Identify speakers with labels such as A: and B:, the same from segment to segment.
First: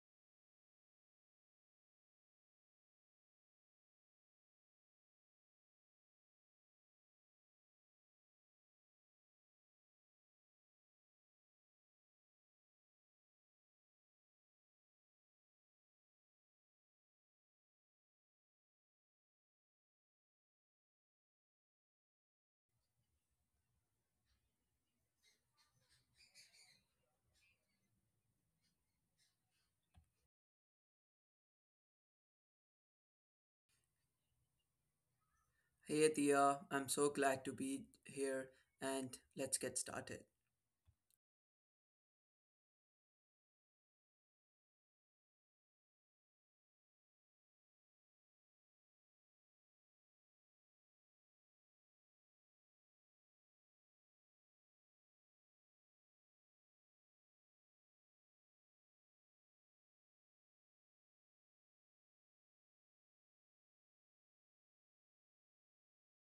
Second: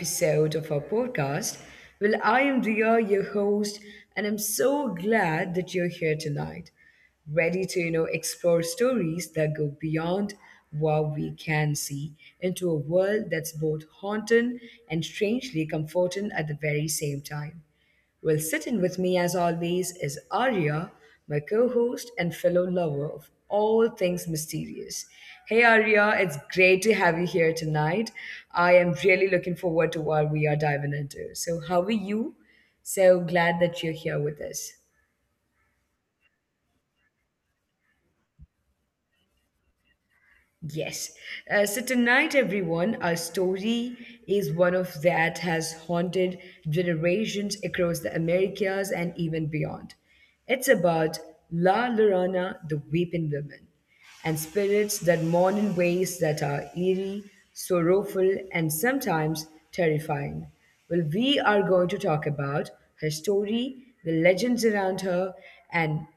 A: episode of our podcast. Well, I am Dia, your host, and I'm so glad that you're here tonight, ready to explore stories that go beyond what we can see into a world that's both haunting and strangely comforting at the very same time. Well, sitting with me as always is Arya, my co host and fellow lover of all things mysterious. Hey Arya, it's great to have you here tonight. I am really looking forward to what we are diving into. So, how are you? So glad that you're here with us.
B: Hey Tia. I'm so glad to be here and let's get started.
A: Yes. So tonight, everyone, our story is one of that has haunted generations across the Americas and even beyond. It's about La Llorona, the Weeping Woman, and spirits that mourn in ways that are eerie, sorrowful, and sometimes terrifying. Well, we are going to talk about her story, the legends around her, and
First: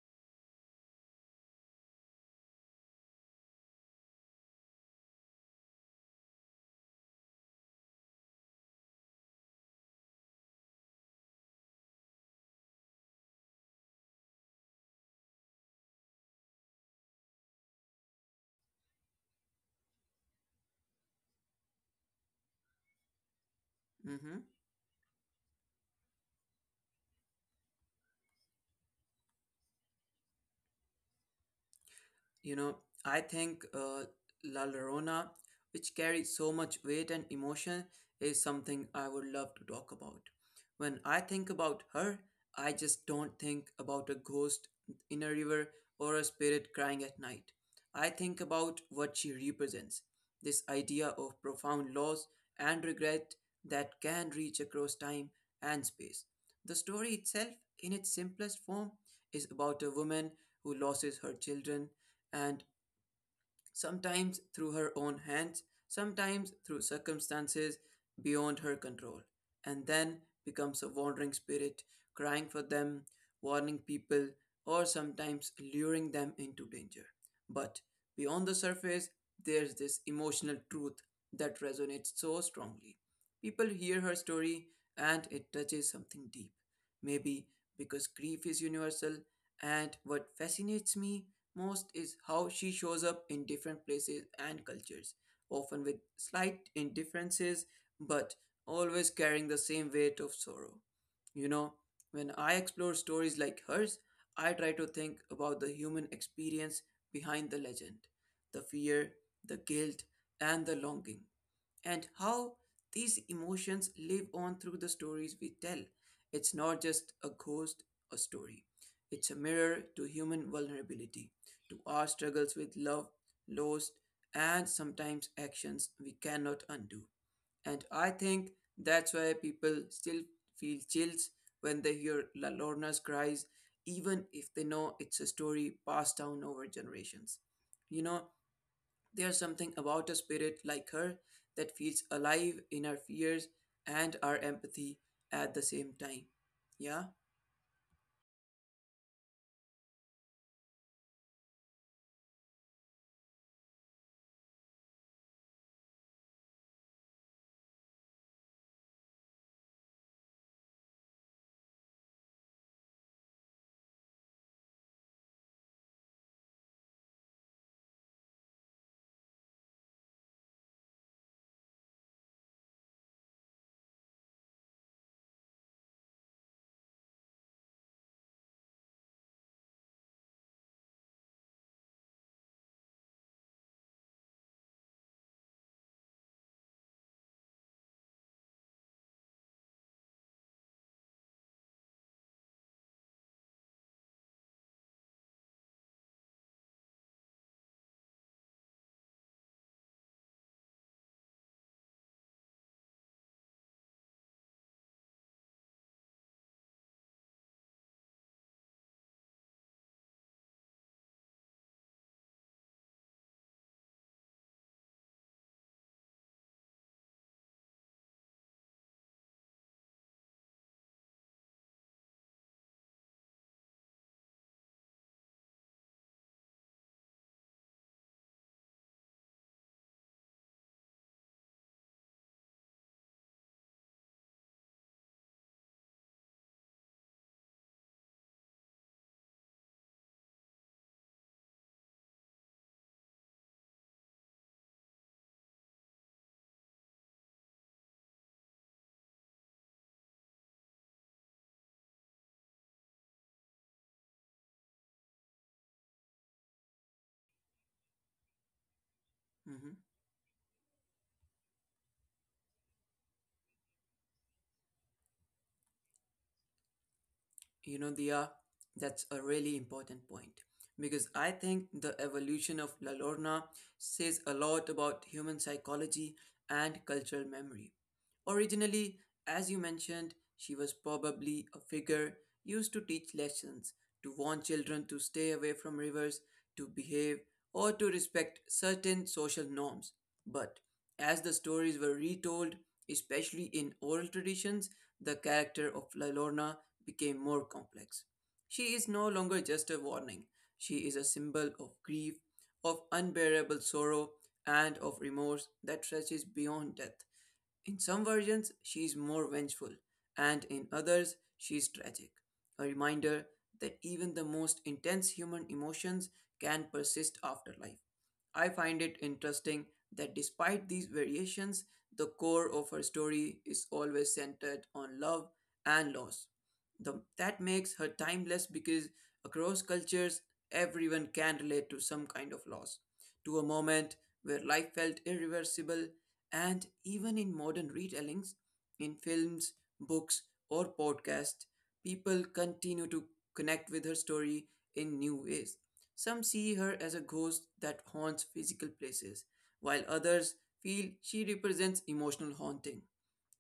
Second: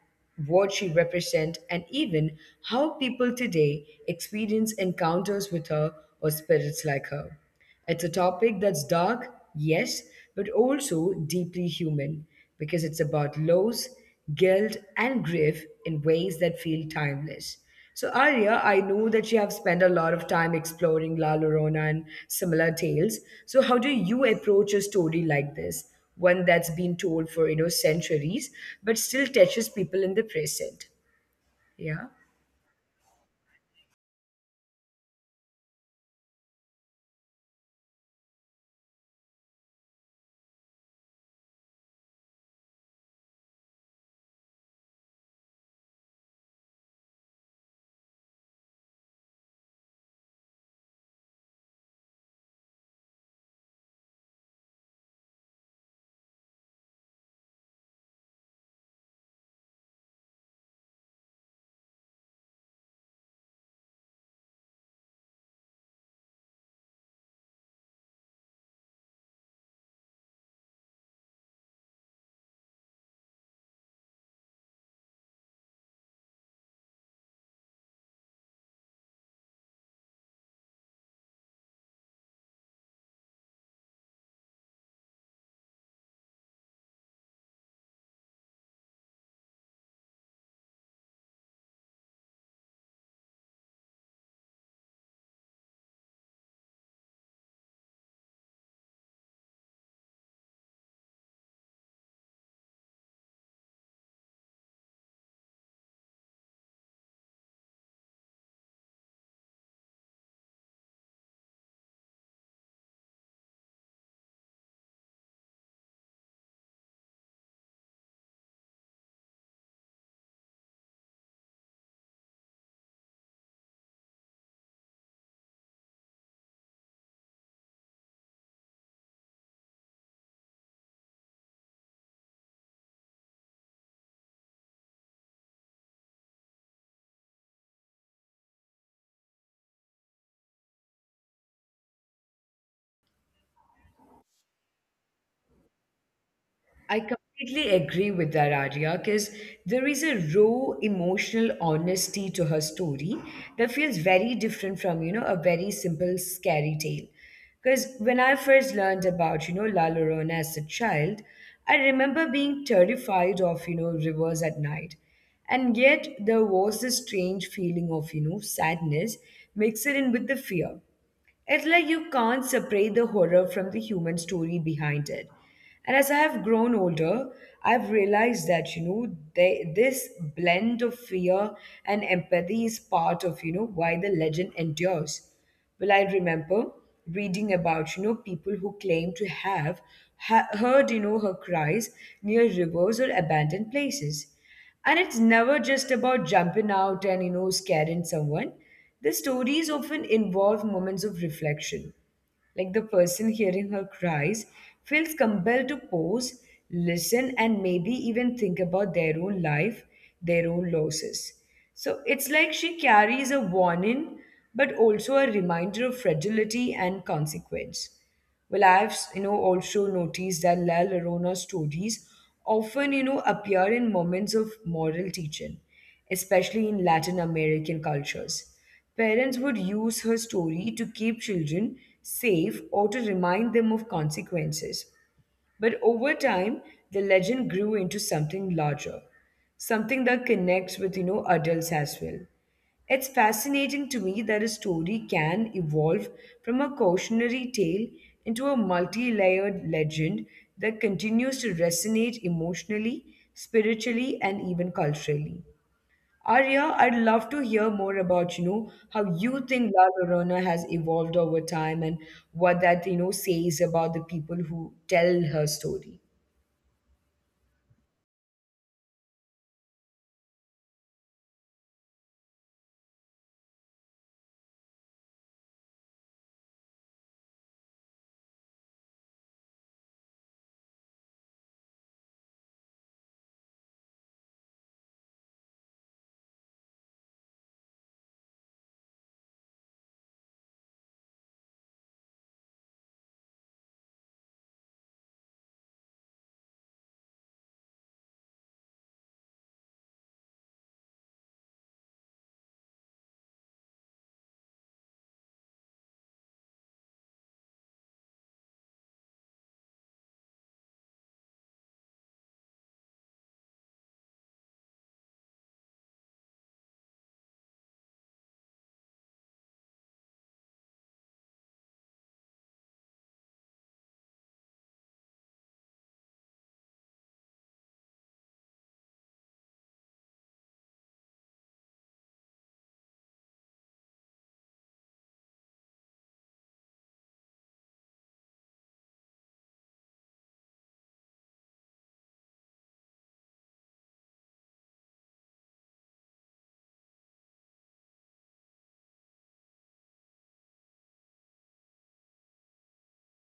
A: what she represents, and even how people today experience encounters with her or spirits like her. It's a topic that's dark, yes, but also deeply human because it's about loss, guilt, and grief in ways that feel timeless. So, Arya, I know that you have spent a lot of time exploring La Llorona and similar tales. So, how do you
B: hmm
A: approach a story like this, one that's been told for centuries, but still touches people in the present? Yeah.
B: You know, I think La Llorona, which carries so much weight and emotion, is something I would love to talk about. When I think about her, I just don't think about a ghost in a river or a spirit crying at night. I think about what she represents, this idea of profound loss and regret that can reach across time and space. The story itself, in its simplest form, is about a woman who loses her children, and sometimes through her own hands, sometimes through circumstances beyond her control, and then becomes a wandering spirit, crying for them, warning people, or sometimes luring them into danger. But beyond the surface, there's this emotional truth that resonates so strongly. People hear her story and it touches something deep. Maybe because grief is universal, and what fascinates me most is how she shows up in different places and cultures, often with slight indifferences, but always carrying the same weight of sorrow. You know, when I explore stories like hers, I try to think about the human experience behind the legend, the fear, the guilt, and the longing, and how these emotions live on through the stories we tell. It's not just a ghost, a story. It's a mirror to human vulnerability, to our struggles with love, loss, and sometimes actions we cannot undo. And I think that's why people still feel chills when they hear La Lorna's cries, even if they know it's a story passed down over generations. You know, there's something about a spirit like her that feels alive in our fears and our empathy at the same time.
A: I
B: Yeah?
A: completely agree with that, Arya, because there is a raw emotional honesty to her story that feels very different from, a very simple scary tale. Because when I first learned about, La Llorona as a child, I remember being terrified of, rivers at night. And yet there was this strange feeling of, sadness mixed in with the fear. It's like you can't separate the horror from the human story behind it. And as I have grown older, I've realized that, this blend of fear and empathy is part of, why the legend endures. Well, I remember reading about, people who claim to have heard, her cries near rivers or abandoned places. And it's never just about jumping out and, scaring someone. The stories often involve moments of reflection, like the person hearing her cries feels compelled to pause, listen, and maybe even think about their own life, their own losses. So it's like she carries a warning, but also a reminder of fragility and consequence. Well, I've also noticed that La Llorona stories often appear in moments of moral teaching, especially in Latin American cultures. Parents would use her story to keep children safe or to remind them of consequences. But over time, the legend grew into something larger, something that connects with, adults as well. It's fascinating to me that a story can evolve from a cautionary tale into a multi-layered legend that continues to resonate emotionally, spiritually, and even culturally. Arya, I'd love to hear more about, how you
B: Hmm.
A: think La Llorona has evolved over time and what that, says about the people who tell her story.
B: You know, Dia, that's a really important point, because I think the evolution of La Lorna says a lot about human psychology and cultural memory. Originally, as you mentioned, she was probably a figure used to teach lessons, to warn children to stay away from rivers, to behave, or to respect certain social norms. But as the stories were retold, especially in oral traditions, the character of La Lorna became more complex. She is no longer just a warning, she is a symbol of grief, of unbearable sorrow, and of remorse that stretches beyond death. In some versions, she is more vengeful, and in others, she is tragic. A reminder that even the most intense human emotions can persist after life. I find it interesting that despite these variations, the core of her story is always centered on love and loss. The, that makes her timeless because across cultures, everyone can relate to some kind of loss, to a moment where life felt irreversible, and even in modern retellings, in films, books, or podcasts, people continue to connect with her story in new ways. Some see her as a ghost that haunts physical places, while others feel she represents emotional haunting,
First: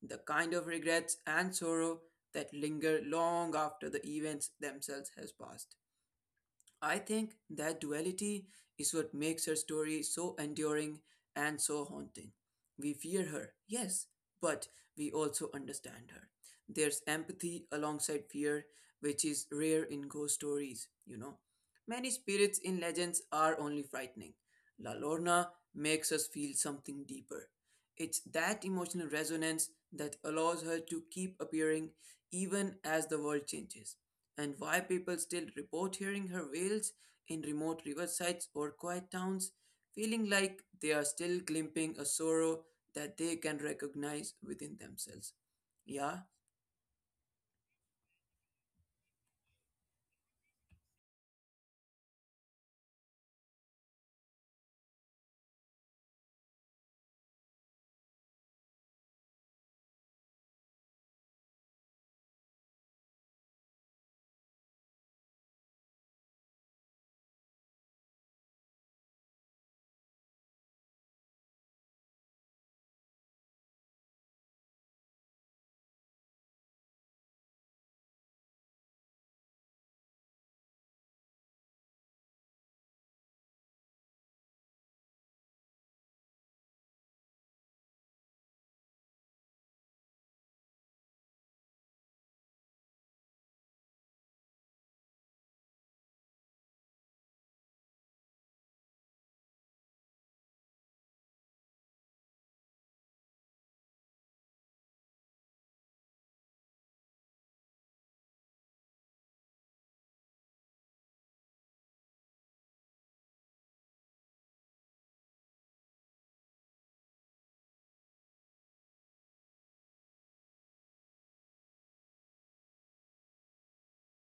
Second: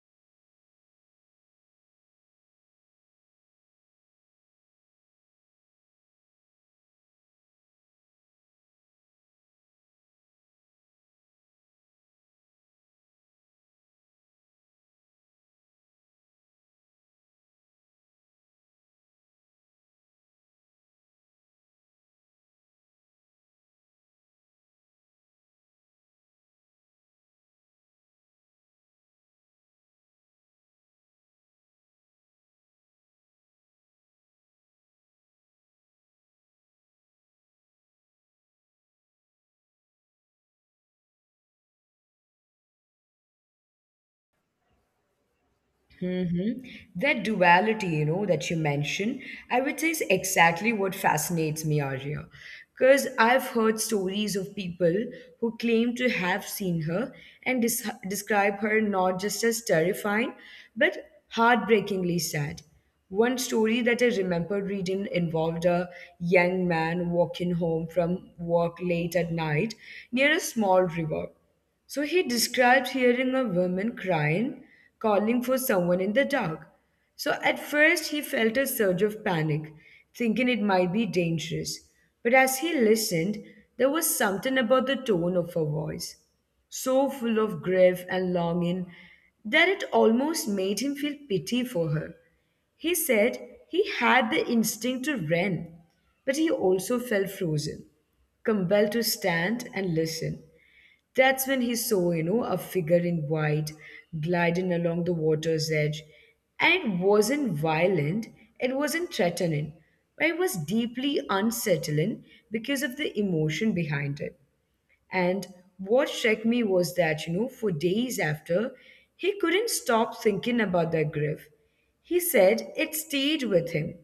B: the kind of regrets and sorrow that linger long after the events themselves has passed. I think that duality is what makes her story so enduring and so haunting. We fear her, yes, but we also understand her. There's empathy alongside fear, which is rare in ghost stories, you know. Many spirits in legends are only frightening. La Lorna makes us feel something deeper. It's that emotional resonance that allows her to keep appearing even as the world changes, and why people still report hearing her wails in remote riversides or quiet towns, feeling like they are still glimpsing a sorrow that they can recognize within themselves. Yeah,
A: Mm-hmm. That duality, that you mentioned, I would say is exactly what fascinates me, Arya. Because I've heard stories of people who claim to have seen her and describe her not just as terrifying, but heartbreakingly sad. One story that I remember reading involved a young man walking home from work late at night near a small river. So he describes hearing a woman crying, calling for someone in the dark. So at first he felt a surge of panic, thinking it might be dangerous. But as he listened, there was something about the tone of her voice, so full of grief and longing that it almost made him feel pity for her. He said he had the instinct to run, but he also felt frozen, compelled to stand and listen. That's when he saw, a figure in white gliding along the water's edge. And it wasn't violent, it wasn't threatening, but it was deeply unsettling because of the emotion behind it. And what struck me was that, for days after, he couldn't stop thinking about that grief. He said it stayed with him,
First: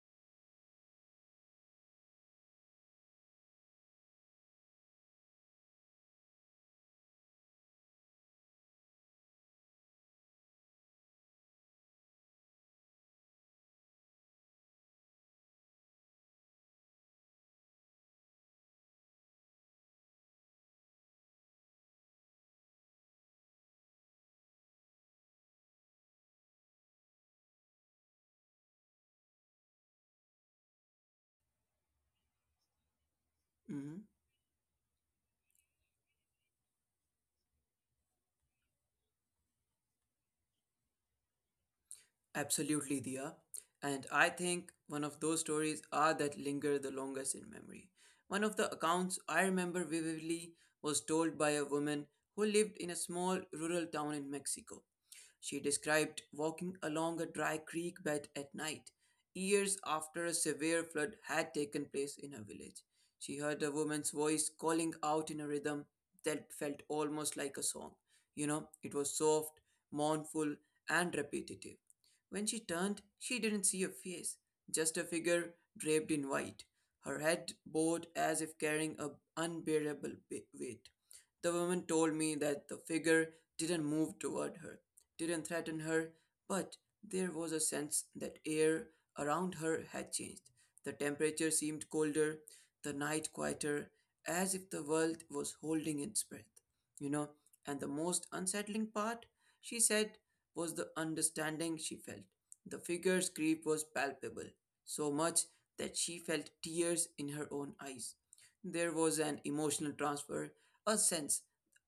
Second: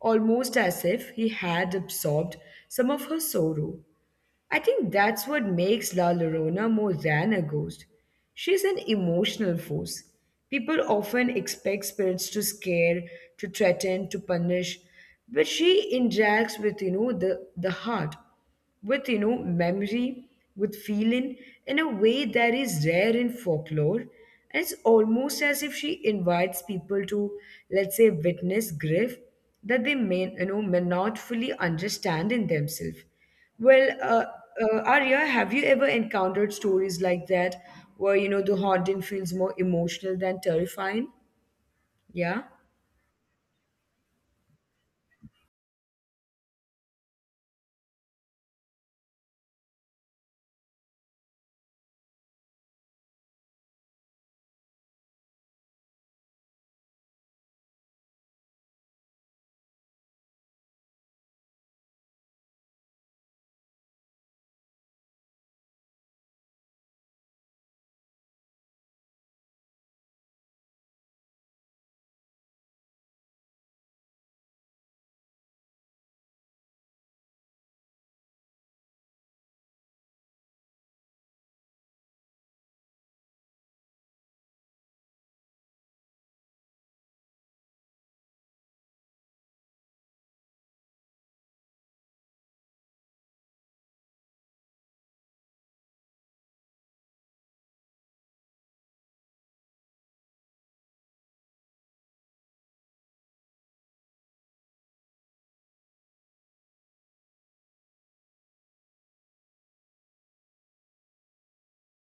A: almost as if he had absorbed some of her sorrow. I think that's what makes La Llorona more than a ghost. She's an emotional force. People often expect spirits to scare, to threaten, to punish, but she interacts with the heart, with memory, with feeling in a way that is rare in folklore. And it's almost as if she invites people to, let's say, witness grief that they may may not fully understand in themselves. Well,
B: mhm,
A: Arya, have you ever encountered stories like that where, the haunting feels more emotional than terrifying? Yeah.
B: absolutely, Dia. And I think one of those stories are that linger the longest in memory. One of the accounts I remember vividly was told by a woman who lived in a small rural town in Mexico. She described walking along a dry creek bed at night, years after a severe flood had taken place in her village. She heard a woman's voice calling out in a rhythm that felt almost like a song. You know, it was soft, mournful, and repetitive. When she turned, she didn't see a face, just a figure draped in white, her head bowed as if carrying an unbearable weight. The woman told me that the figure didn't move toward her, didn't threaten her, but there was a sense that air around her had changed. The temperature seemed colder, the night quieter, as if the world was holding its breath. You know, and the most unsettling part, she said, was the understanding she felt. The figure's grief was palpable, so much that she felt tears in her own eyes. There was an emotional transfer, a sense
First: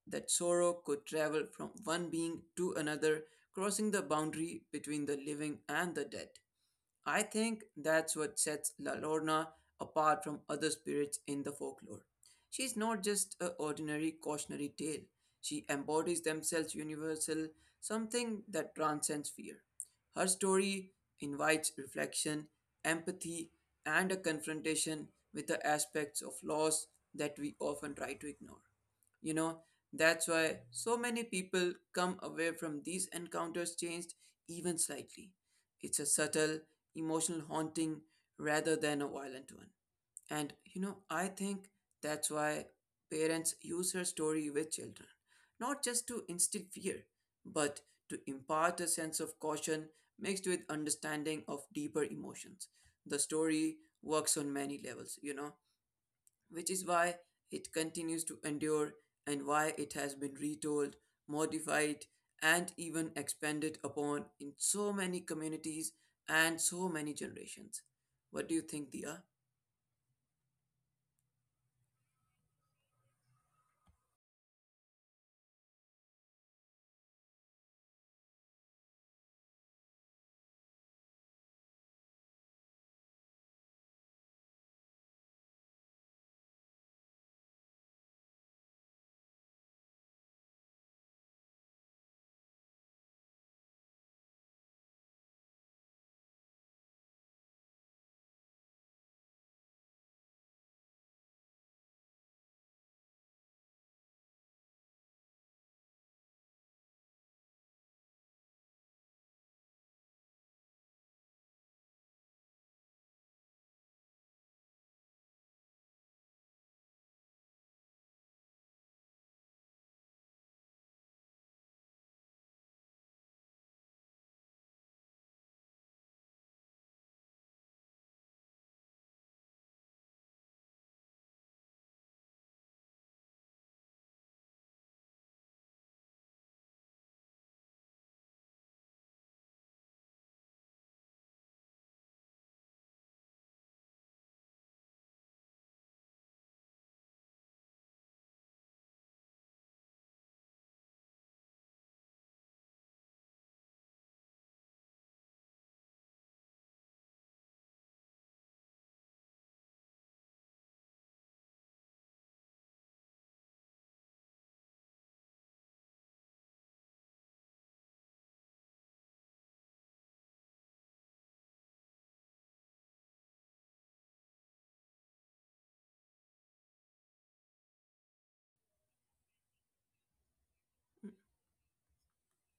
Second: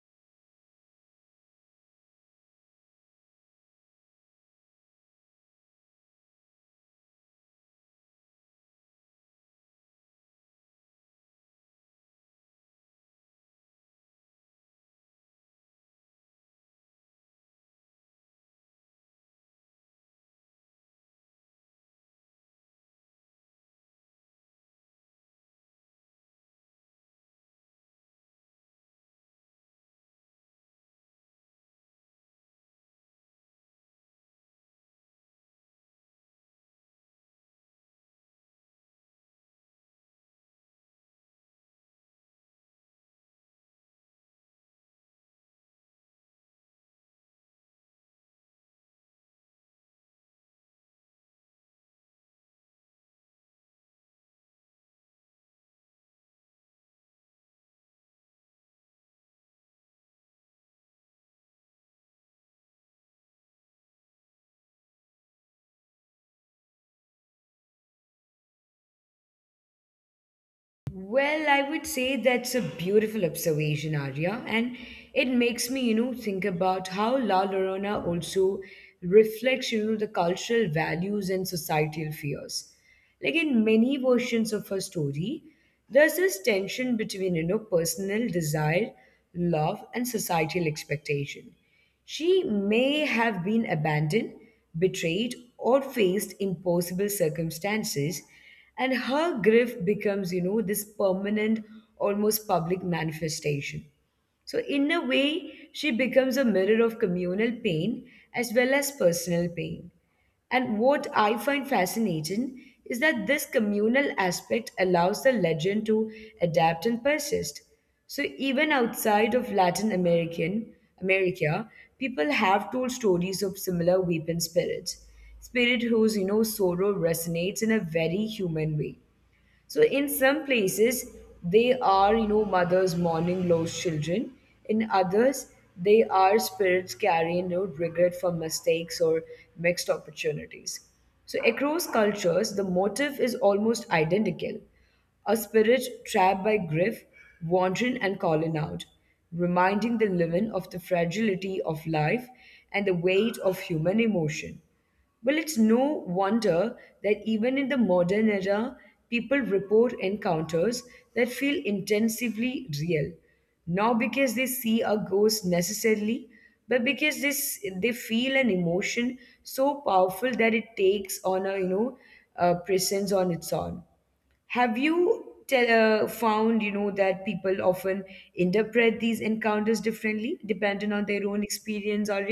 B: that sorrow could travel from one being to another, crossing the boundary between the living and the dead. I think that's what sets La Lorna apart from other spirits in the folklore. She's not just an ordinary cautionary tale. She embodies themselves universal, something that transcends fear. Her story invites reflection, empathy, and a confrontation with the aspects of loss that we often try to ignore. You know, that's why so many people come away from these encounters changed, even slightly. It's a subtle, emotional haunting rather than a violent one. And you know, I think that's why parents use her story with children, not just to instill fear, but to impart a sense of caution mixed with understanding of deeper emotions. The story works on many levels, you know, which is why it continues to endure and why it has been retold, modified, and even expanded upon in so many communities and so many generations. What do you think, Dia?
A: Well, I would say that's a beautiful observation, Arya, and it makes me, think about how La Llorona also reflects, the cultural values and societal fears. Like in many versions of her story, there's this tension between, personal desire, love, and societal expectation. She may have been abandoned, betrayed, or faced impossible circumstances, and her grief becomes, this permanent, almost public manifestation. So, in a way, she becomes a mirror of communal pain as well as personal pain. And what I find fascinating is that this communal aspect allows the legend to adapt and persist. So even outside of Latin American America, people have told stories of similar weapon spirits, spirit whose sorrow resonates in a very human way. So in some places, they are, mothers mourning lost children. In others, they are spirits carrying, regret for mistakes or mixed opportunities. So across cultures, the motive is almost identical a spirit trapped by Griff, wandering and calling out, reminding the living of the fragility of life and the weight of human emotion. Well, it's no wonder that even in the modern era, people report encounters that feel intensively real, not because they see a ghost necessarily, but because this they feel an emotion so powerful that it takes on a you know a presence on its own. Have you found, that people often interpret these encounters differently, depending on their own experience or?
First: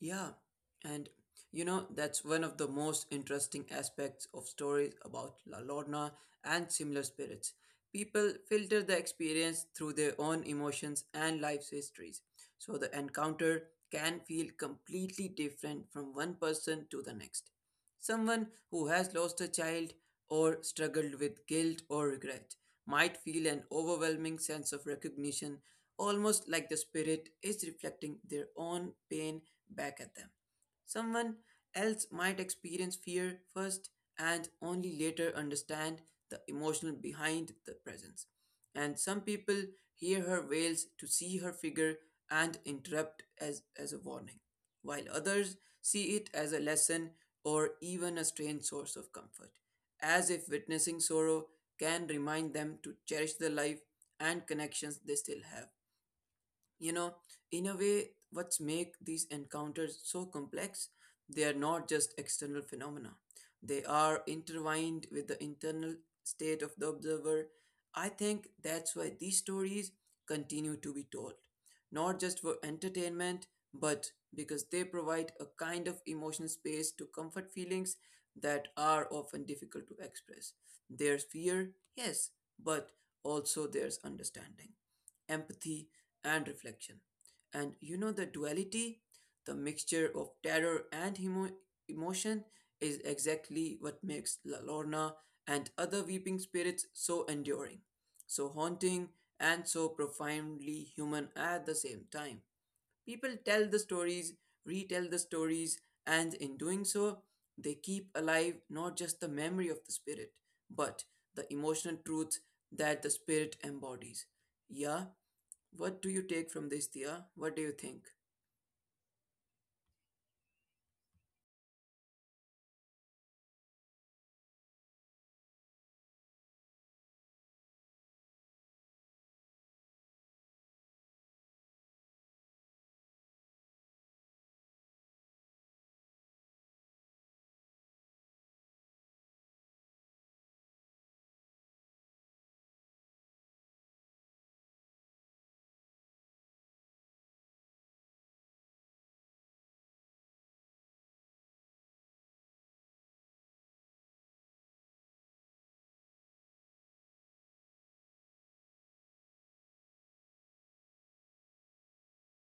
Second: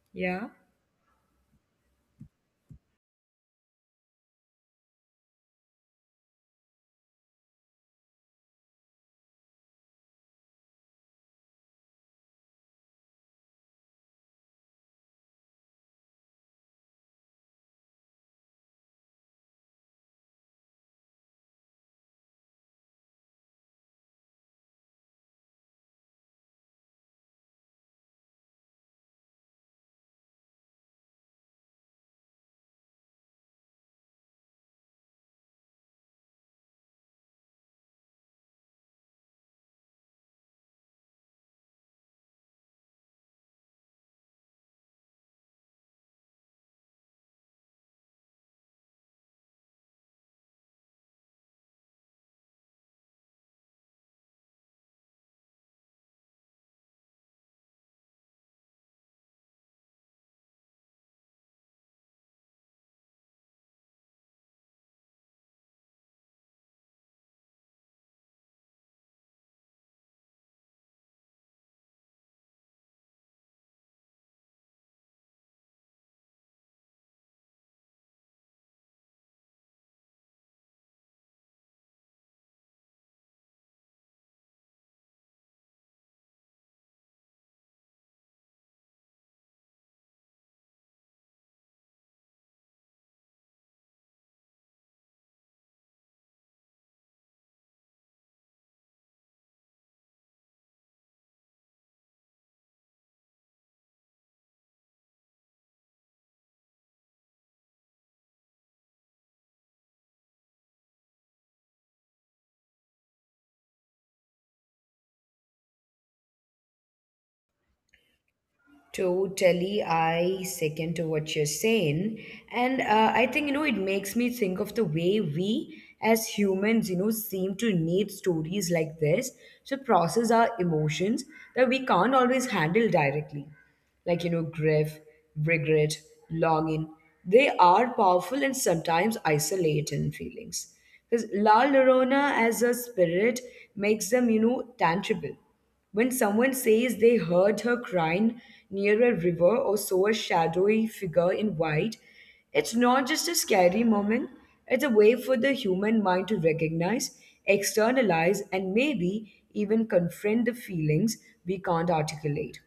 B: Yeah,
A: Yeah.
B: and you know, that's one of the most interesting aspects of stories about La Lorna and similar spirits. People filter the experience through their own emotions and life's histories, so the encounter can feel completely different from one person to the next. Someone who has lost a child or struggled with guilt or regret might feel an overwhelming sense of recognition, almost like the spirit is reflecting their own pain back at them. Someone else might experience fear first and only later understand the emotional behind the presence, and some people hear her wails to see her figure and interrupt as a warning, while others see it as a lesson or even a strange source of comfort, as if witnessing sorrow can remind them to cherish the life and connections they still have. You know, in a way, what's make these encounters so complex, they are not just external phenomena, they are intertwined with the internal state of the observer. I think that's why these stories continue to be told, not just for entertainment, but because they provide a kind of emotional space to comfort feelings that are often difficult to express. There's fear, yes, but also there's understanding, empathy, and reflection. And you know, the duality, the mixture of terror and emotion, is exactly what makes La Lorna and other weeping spirits so enduring, so haunting, and so profoundly human at the same time. People tell the stories, retell the stories, and in doing so, they keep alive not just the memory of the spirit, but the emotional truth that the spirit embodies. Yeah, what do you take from this, Dia? What do you think?
A: Totally, I second to what you're saying. And I think, it makes me think of the way we as humans, seem to need stories like this to process our emotions that we can't always handle directly. Like, grief, regret, longing. They are powerful and sometimes isolating feelings. Because La Llorona as a spirit makes them, tangible when someone says they heard her crying near a river or saw a shadowy figure in white, it's not just a scary moment, it's a way for the human mind to recognize, externalize, and maybe even confront the feelings we can't articulate.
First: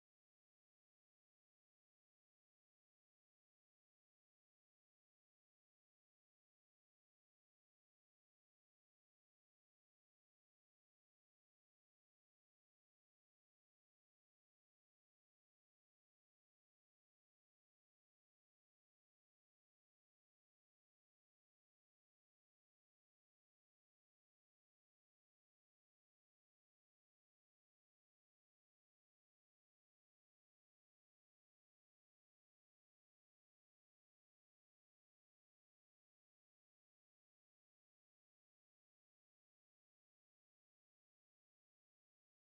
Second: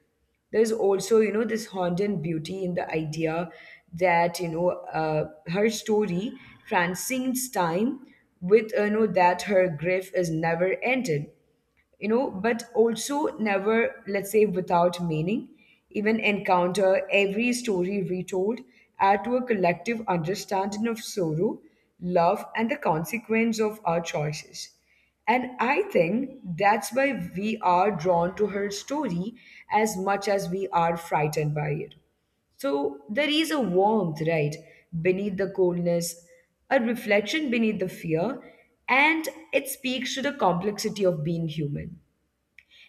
A: There's also this haunting beauty in the idea that her story transcends time with that her grief is never ended but also never, let's say, without meaning, even encounter every story retold, add to a collective understanding of sorrow, love, and the consequence of our choices. And I think that's why we are drawn to her story as much as we are frightened by it. So there is a warmth, right, beneath the coldness, a reflection beneath the fear, and it speaks to the complexity of being human.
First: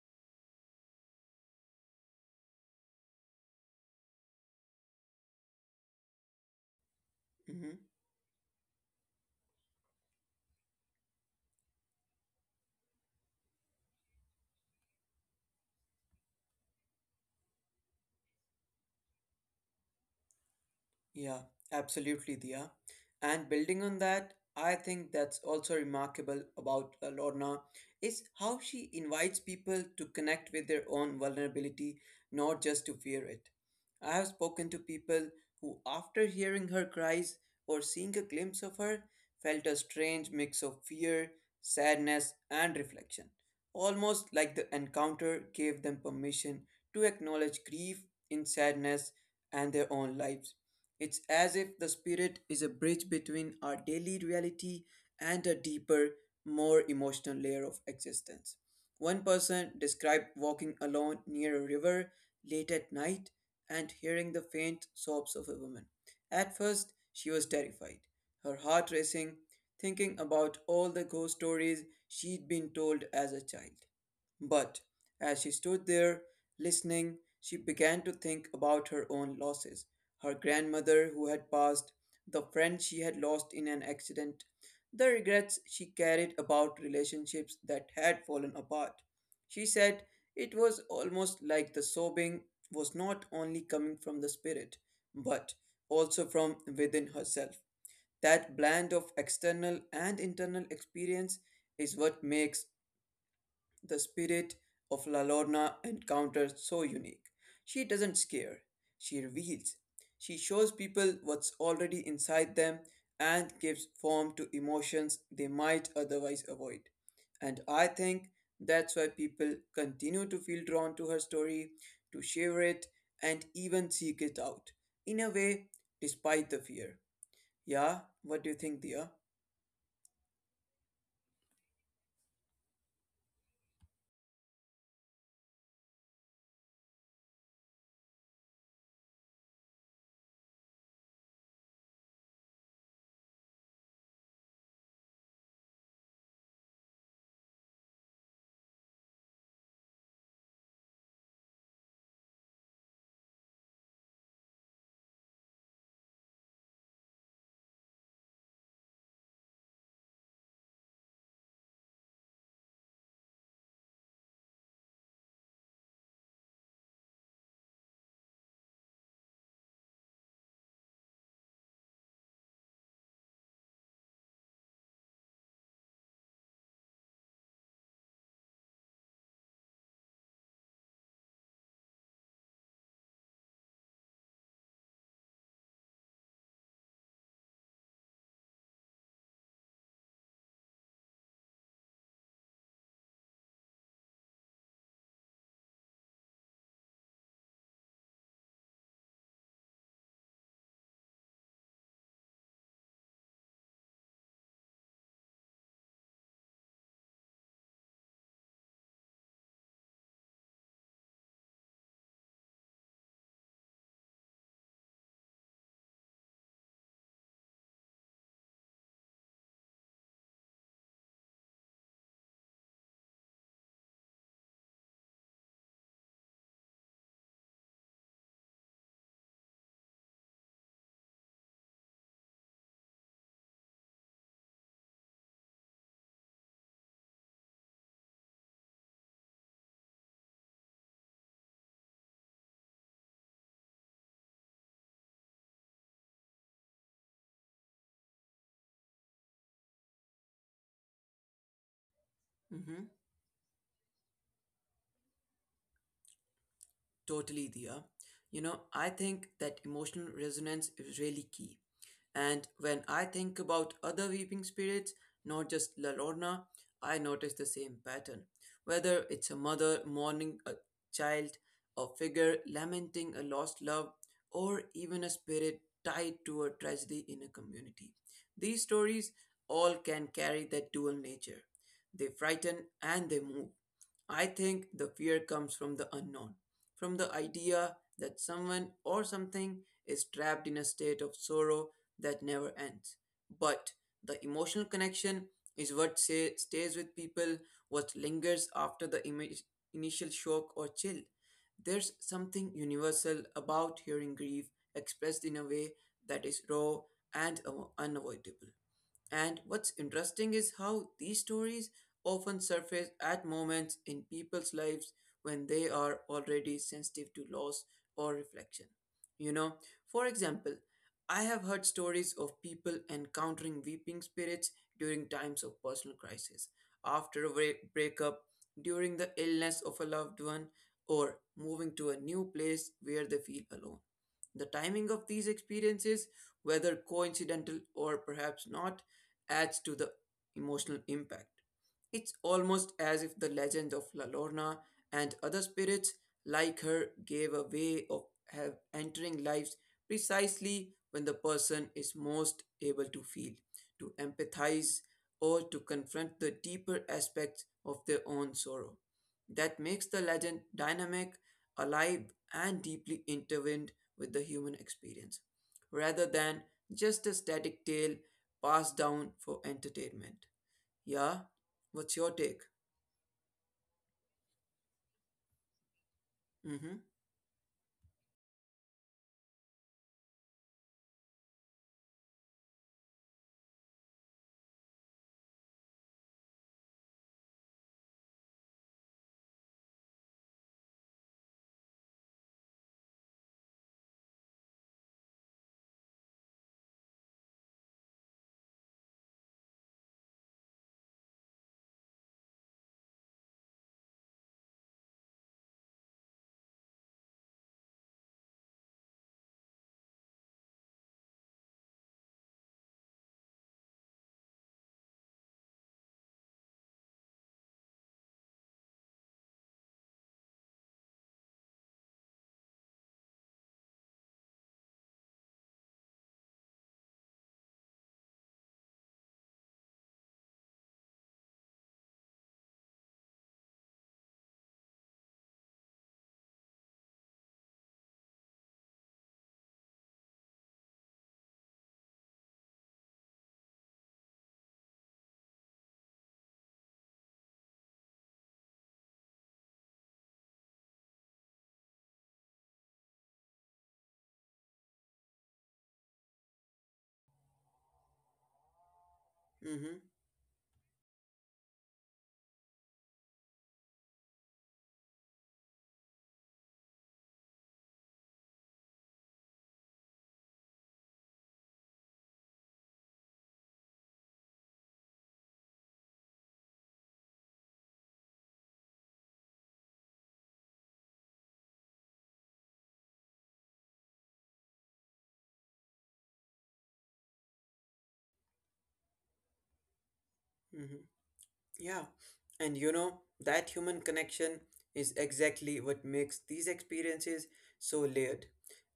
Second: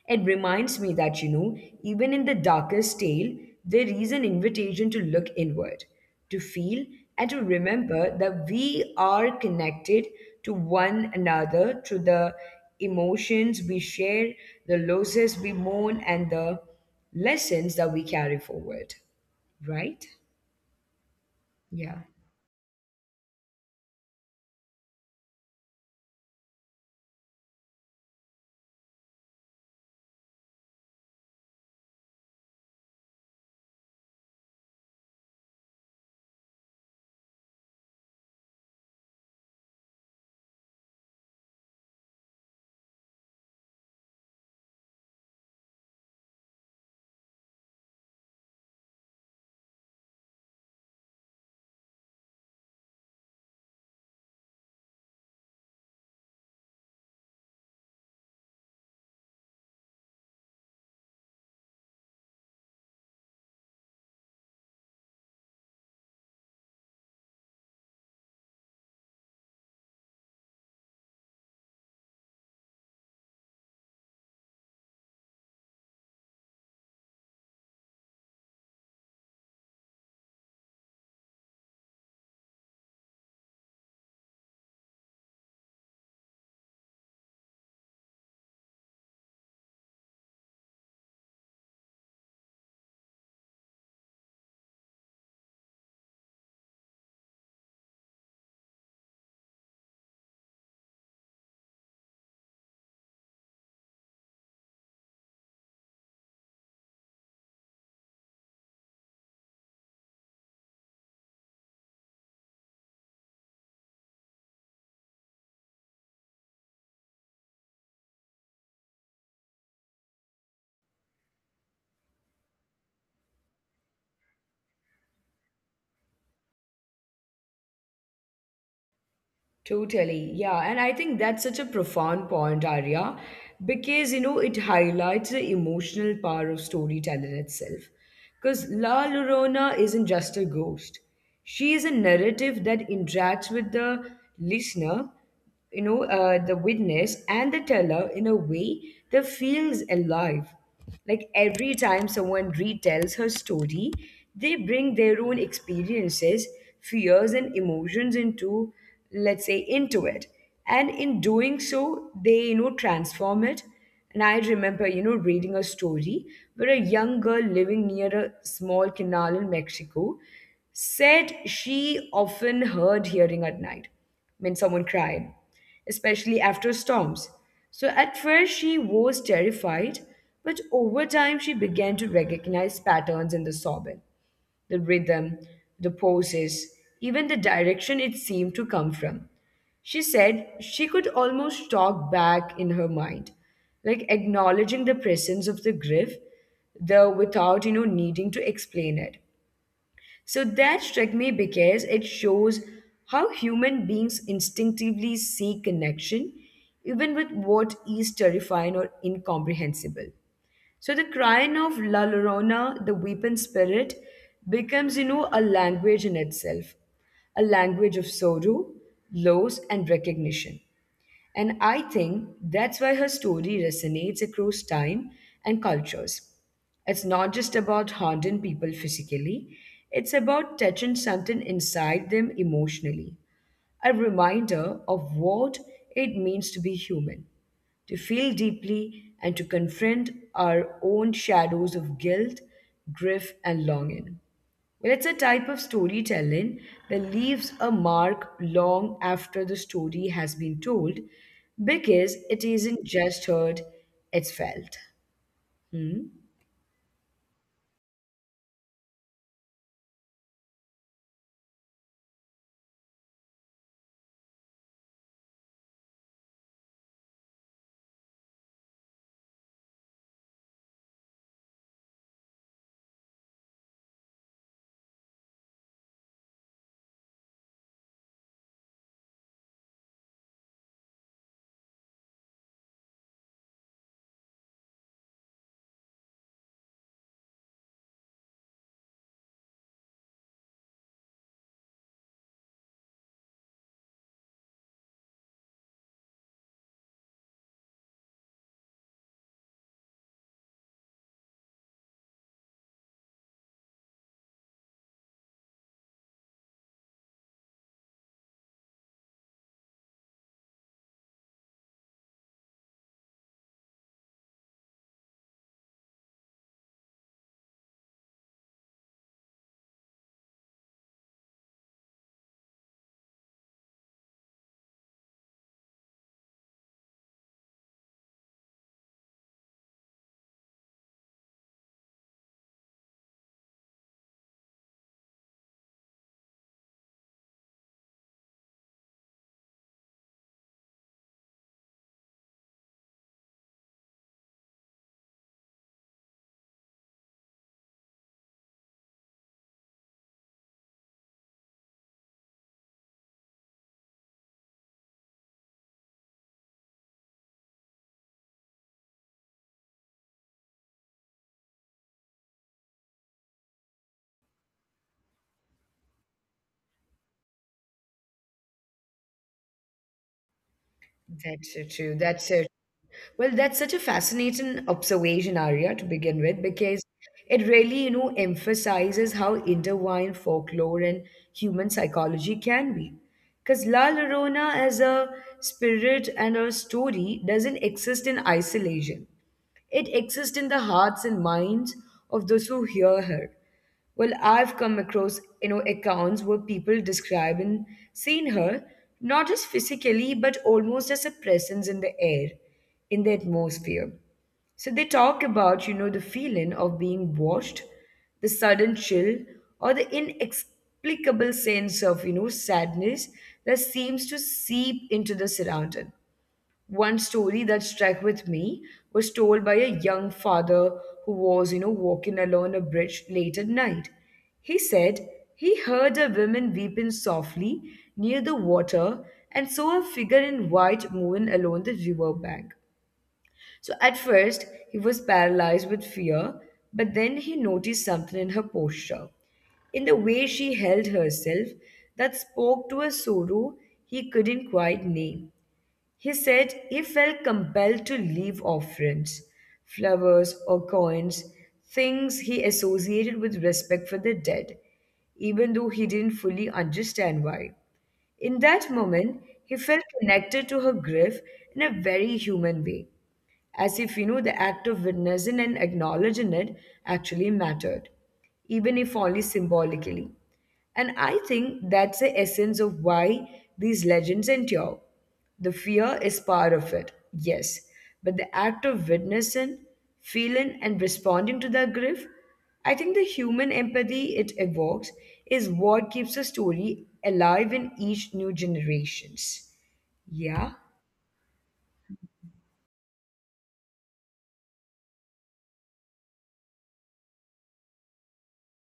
A: It reminds me that, even in the darkest tale, there is an invitation to look inward, to feel, and to
B: Hmm.
A: remember that we are connected to one another through the emotions we share, the losses we mourn, and the lessons that we carry forward, right?
B: Yeah,
A: Yeah,
B: absolutely, Dia. And building on that, I think that's also remarkable about Lorna is how she invites people to connect with their own vulnerability, not just to fear it. I have spoken to people who, after hearing her cries or seeing a glimpse of her, felt a strange mix of fear, sadness, and reflection, almost like the encounter gave them permission to acknowledge grief in sadness and their own lives. It's as if the spirit is a bridge between our daily reality and a deeper, more emotional layer of existence. One person described walking alone near a river late at night and hearing the faint sobs of a woman. At first, she was terrified, her heart racing, thinking about all the ghost stories she'd been told as a child. But as she stood there, listening, she began to think about her own losses, her grandmother who had passed, the friend she had lost in an accident, the regrets she carried about relationships that had fallen apart. She said it was almost like the sobbing was not only coming from the spirit, but also from within herself. That blend of external and internal experience is what makes the spirit of La Lorna encounters so unique. She doesn't scare, she reveals. She shows people what's already inside them and gives form to emotions they might otherwise avoid. And I think that's why people continue to feel drawn to her story, to share it, and even seek it out. In a way, despite the fear. Yeah, what do you think, Dia?
A: totally. Yeah. And I think that's such a profound point, Arya, because, it highlights the emotional power of storytelling itself. Because La Llorona isn't just a ghost, she is a narrative that interacts with the listener the witness and the teller in a way that feels alive. Like every time someone retells her story, they bring their own experiences, fears, and emotions into, let's say, into it. And in doing so, they, transform it. And I remember, reading a story where a young girl living near a small canal in Mexico said she often heard hearing at night when someone cried, especially after storms. So at first she was terrified, but over time she began to recognize patterns in the sobbing, the rhythm, the poses, even the direction it seemed to come from. She said she could almost talk back in her mind, like acknowledging the presence of the grief, though without needing to explain it. So that struck me because it shows how human beings instinctively seek connection, even with what is terrifying or incomprehensible. So the crying of La Llorona, the weeping spirit, becomes a language in itself, a language of sorrow, loss, and recognition. And I think that's why her story resonates across time and cultures. It's not just about haunting people physically, it's about touching something inside them emotionally, a reminder of what it means to be human, to feel deeply and to confront our own shadows of guilt, grief, and longing. Well, it's a type of storytelling that leaves a mark long after the story has been told because it isn't just heard, it's felt. Hmm?
B: Totally, Dia. You know, I think that emotional resonance is really key. And when I think about other weeping spirits, not just La Llorona, I notice the same pattern. Whether it's a mother mourning a child, a figure lamenting a lost love, or even a spirit tied to a tragedy in a community. These stories all can carry that dual nature. They frighten and they move. I think the fear comes from the unknown, from the idea that someone or something is trapped in a state of sorrow that never ends. But the emotional connection is what say, stays with people, what lingers after the initial shock or chill. There's something universal about hearing grief expressed in a way that is raw and unavoidable. And what's interesting is how these stories often surface at moments in people's lives when they are already sensitive to loss or reflection. You know, for example, I have heard stories of people encountering weeping spirits during times of personal crisis, after a breakup, during the illness of a loved one, or moving to a new place where they feel alone. The timing of these experiences, whether coincidental or perhaps not, adds to the emotional impact. It's almost as if the legend of La Lorna and other spirits like her gave a way of have entering lives precisely when the person is most able to feel, to empathize, or to confront the deeper aspects of their own sorrow. That makes the legend dynamic, alive, and deeply intertwined with the human experience, rather than just a static tale passed down for entertainment. Yeah,
A: That's so
B: what's
A: true.
B: your
A: That's
B: take?
A: so well, that's such a fascinating observation, Arya, to begin with,
B: Mm-hmm.
A: because it really emphasizes how intertwined folklore and human psychology can be. Because La Llorona as a spirit and a story doesn't exist in isolation. It exists in the hearts and minds of those who hear her. Well, I've come across accounts where people describe and seen her not just physically but almost as a presence in the air, in the atmosphere. So they talk about the feeling of being watched, the sudden chill, or the inexplicable sense of sadness that seems to seep into the surrounding. One story that struck with me was told by a young father who was walking along a bridge late at night. He said he heard a woman weeping softly near the water and saw a figure in white moving along the river bank. So at first, he was paralyzed with fear, but then he noticed something in her posture in the way she held herself that spoke to a sorrow he couldn't quite name. He said he felt compelled to leave offerings, flowers, or coins, things he associated with respect for the dead, even though he didn't fully understand why. In that moment, he
B: Mm-hmm.
A: felt connected to her grief in a very human way, as if the act of witnessing and acknowledging it actually mattered, even if only symbolically. And I think that's the essence of why these legends endure. The fear is part of it, yes, but the act of witnessing, feeling, and responding to that grief, I think the human empathy it evokes is what keeps the story alive in each new generations. Yeah.
B: Mm-hmm. Yeah, and you know, that human connection is exactly what makes these experiences so layered.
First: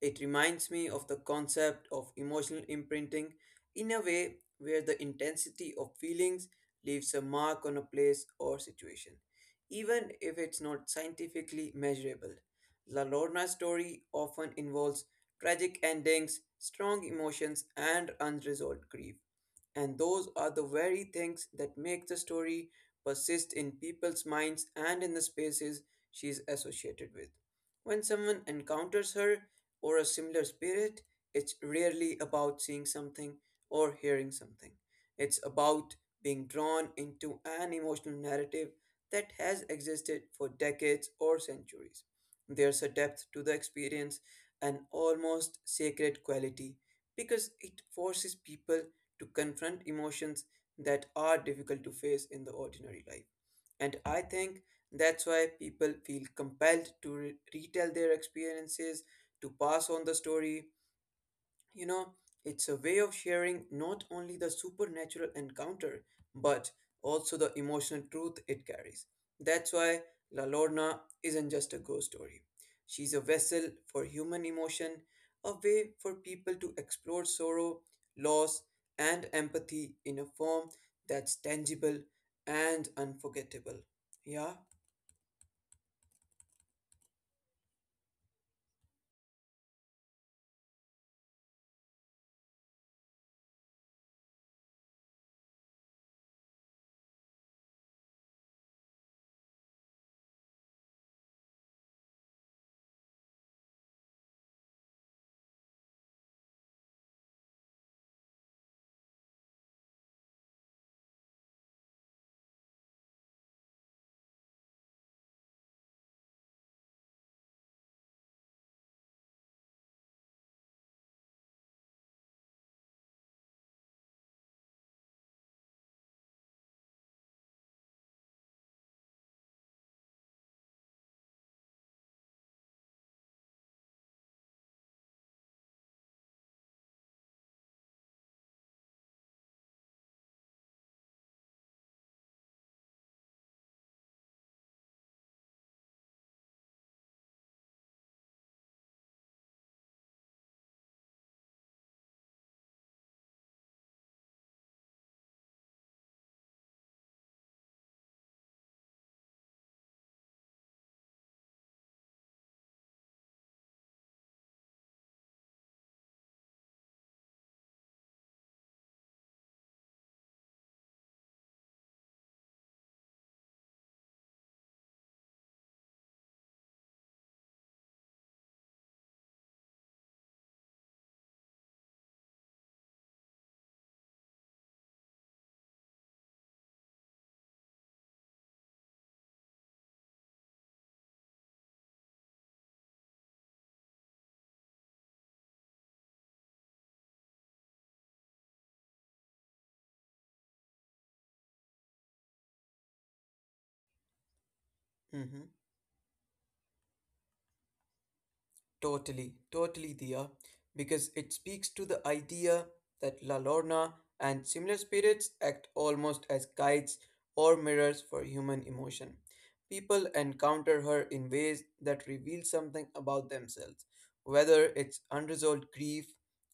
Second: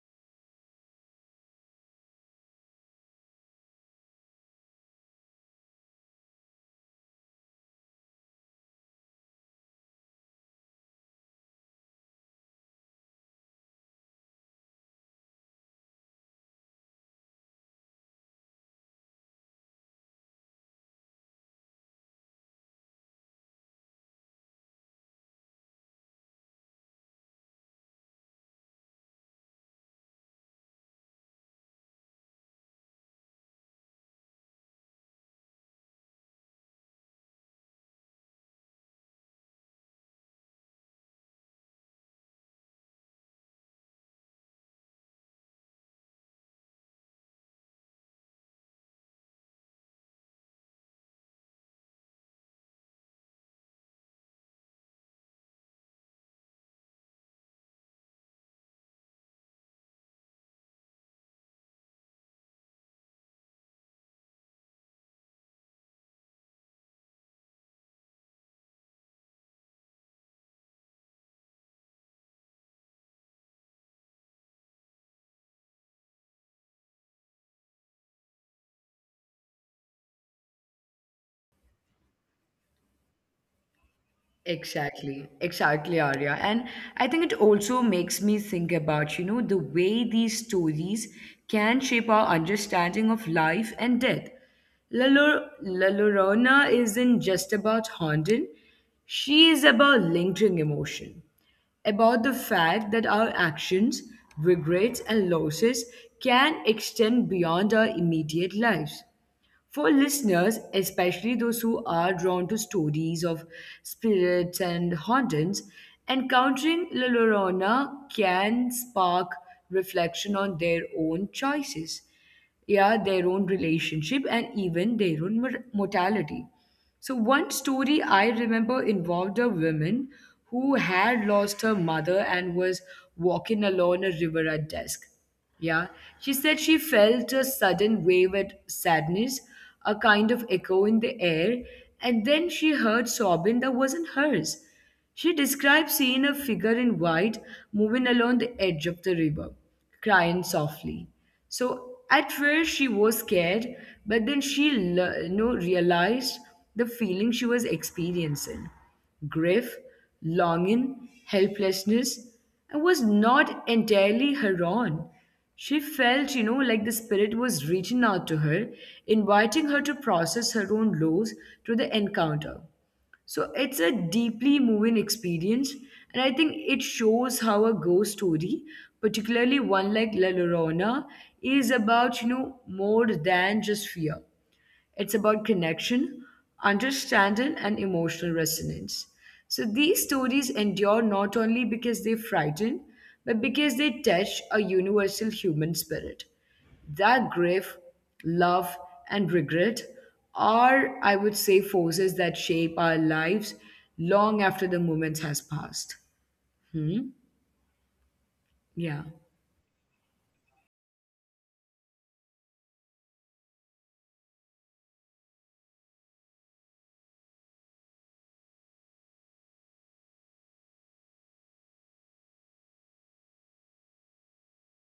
B: It reminds me of the concept of emotional imprinting in a way where the intensity of feelings leaves a mark on a place or situation, even if it's not scientifically measurable. La Lorna's story often involves tragic endings, strong emotions, and unresolved grief, and those are the very things that make the story persist in people's minds and in the spaces she is associated with. When someone encounters her or a similar spirit, it's rarely about seeing something or hearing something. It's about being drawn into an emotional narrative that has existed for decades or centuries. There's a depth to the experience, an almost sacred quality, because it forces people to confront emotions that are difficult to face in the ordinary life. And I think that's why people feel compelled to retell their experiences, to pass on the story. You know, it's a way of sharing not only the supernatural encounter, but also the emotional truth it carries. That's why La Lorna isn't just a ghost story. She's a vessel for human emotion, a way for people to explore sorrow, loss, and empathy in a form that's tangible and unforgettable. Yeah?
A: Exactly, exactly, Arya. And I think it also makes me think about the way these stories can shape our understanding of life and death. La Llorona isn't just about haunting, she is about lingering emotion, about the fact that our actions, regrets, and losses can extend beyond our immediate lives. For listeners, especially those who are drawn to stories of spirits and hauntings, encountering La Llorona can spark reflection on their own choices, yeah, their own relationship, and even their own mortality. So, one story I remember involved a woman who had lost her mother and was walking along a river at dusk. Yeah, she said she felt a sudden wave of sadness, a kind of echo in the air, and then she heard sobbing that wasn't hers. She described seeing a figure in white moving along the edge of the river, crying softly. So at first she was scared, but then she realized the feeling she was experiencing. Grief, longing, helplessness, and was not entirely her own. She felt like the spirit was reaching out to her, inviting her to process her own loss through the encounter. So it's a deeply moving experience, and I think it shows how a ghost story, particularly one like La Llorona, is about more than just fear. It's about connection, understanding, and emotional resonance. So these stories endure not only because they frighten, but because they touch a universal human spirit. That grief, love, and regret are, I would say, forces that shape our
B: Mm-hmm.
A: lives long after the moment has passed. Hmm?
B: Totally, totally, Dia,
A: Yeah.
B: because it speaks to the idea that La Lorna and similar spirits act almost as guides or mirrors for human emotion. People encounter her in ways that reveal something about themselves, whether it's unresolved grief,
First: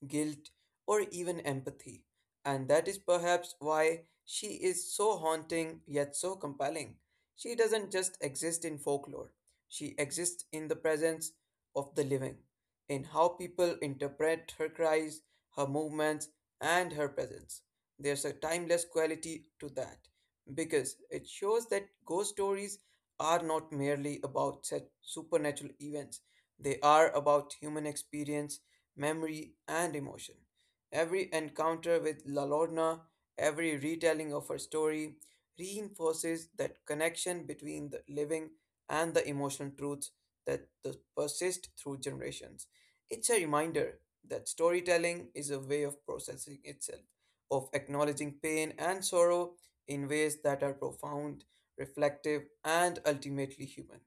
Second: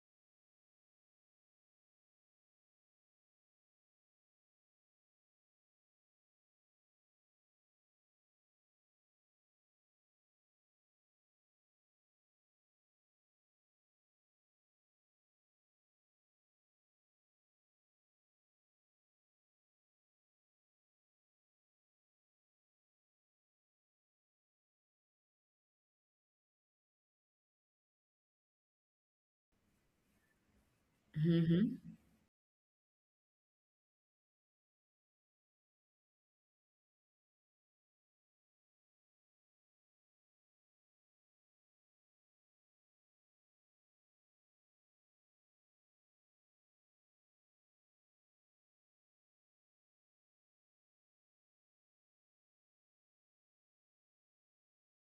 B: guilt, or even empathy. And that is perhaps why she is so haunting yet so compelling. She doesn't just exist in folklore, she exists in the presence of the living, in how people interpret her cries, her movements, and her presence. There's a timeless quality to that because it shows that ghost stories are not merely about such supernatural events, they are about human experience, memory, and emotion.
A: Hmm.
B: Every encounter with La Lorna, every retelling of her story, reinforces that connection between the living and the emotional truths that persist through generations. It's a reminder that storytelling is a way of processing itself, of acknowledging pain and sorrow in ways that are profound, reflective, and ultimately human.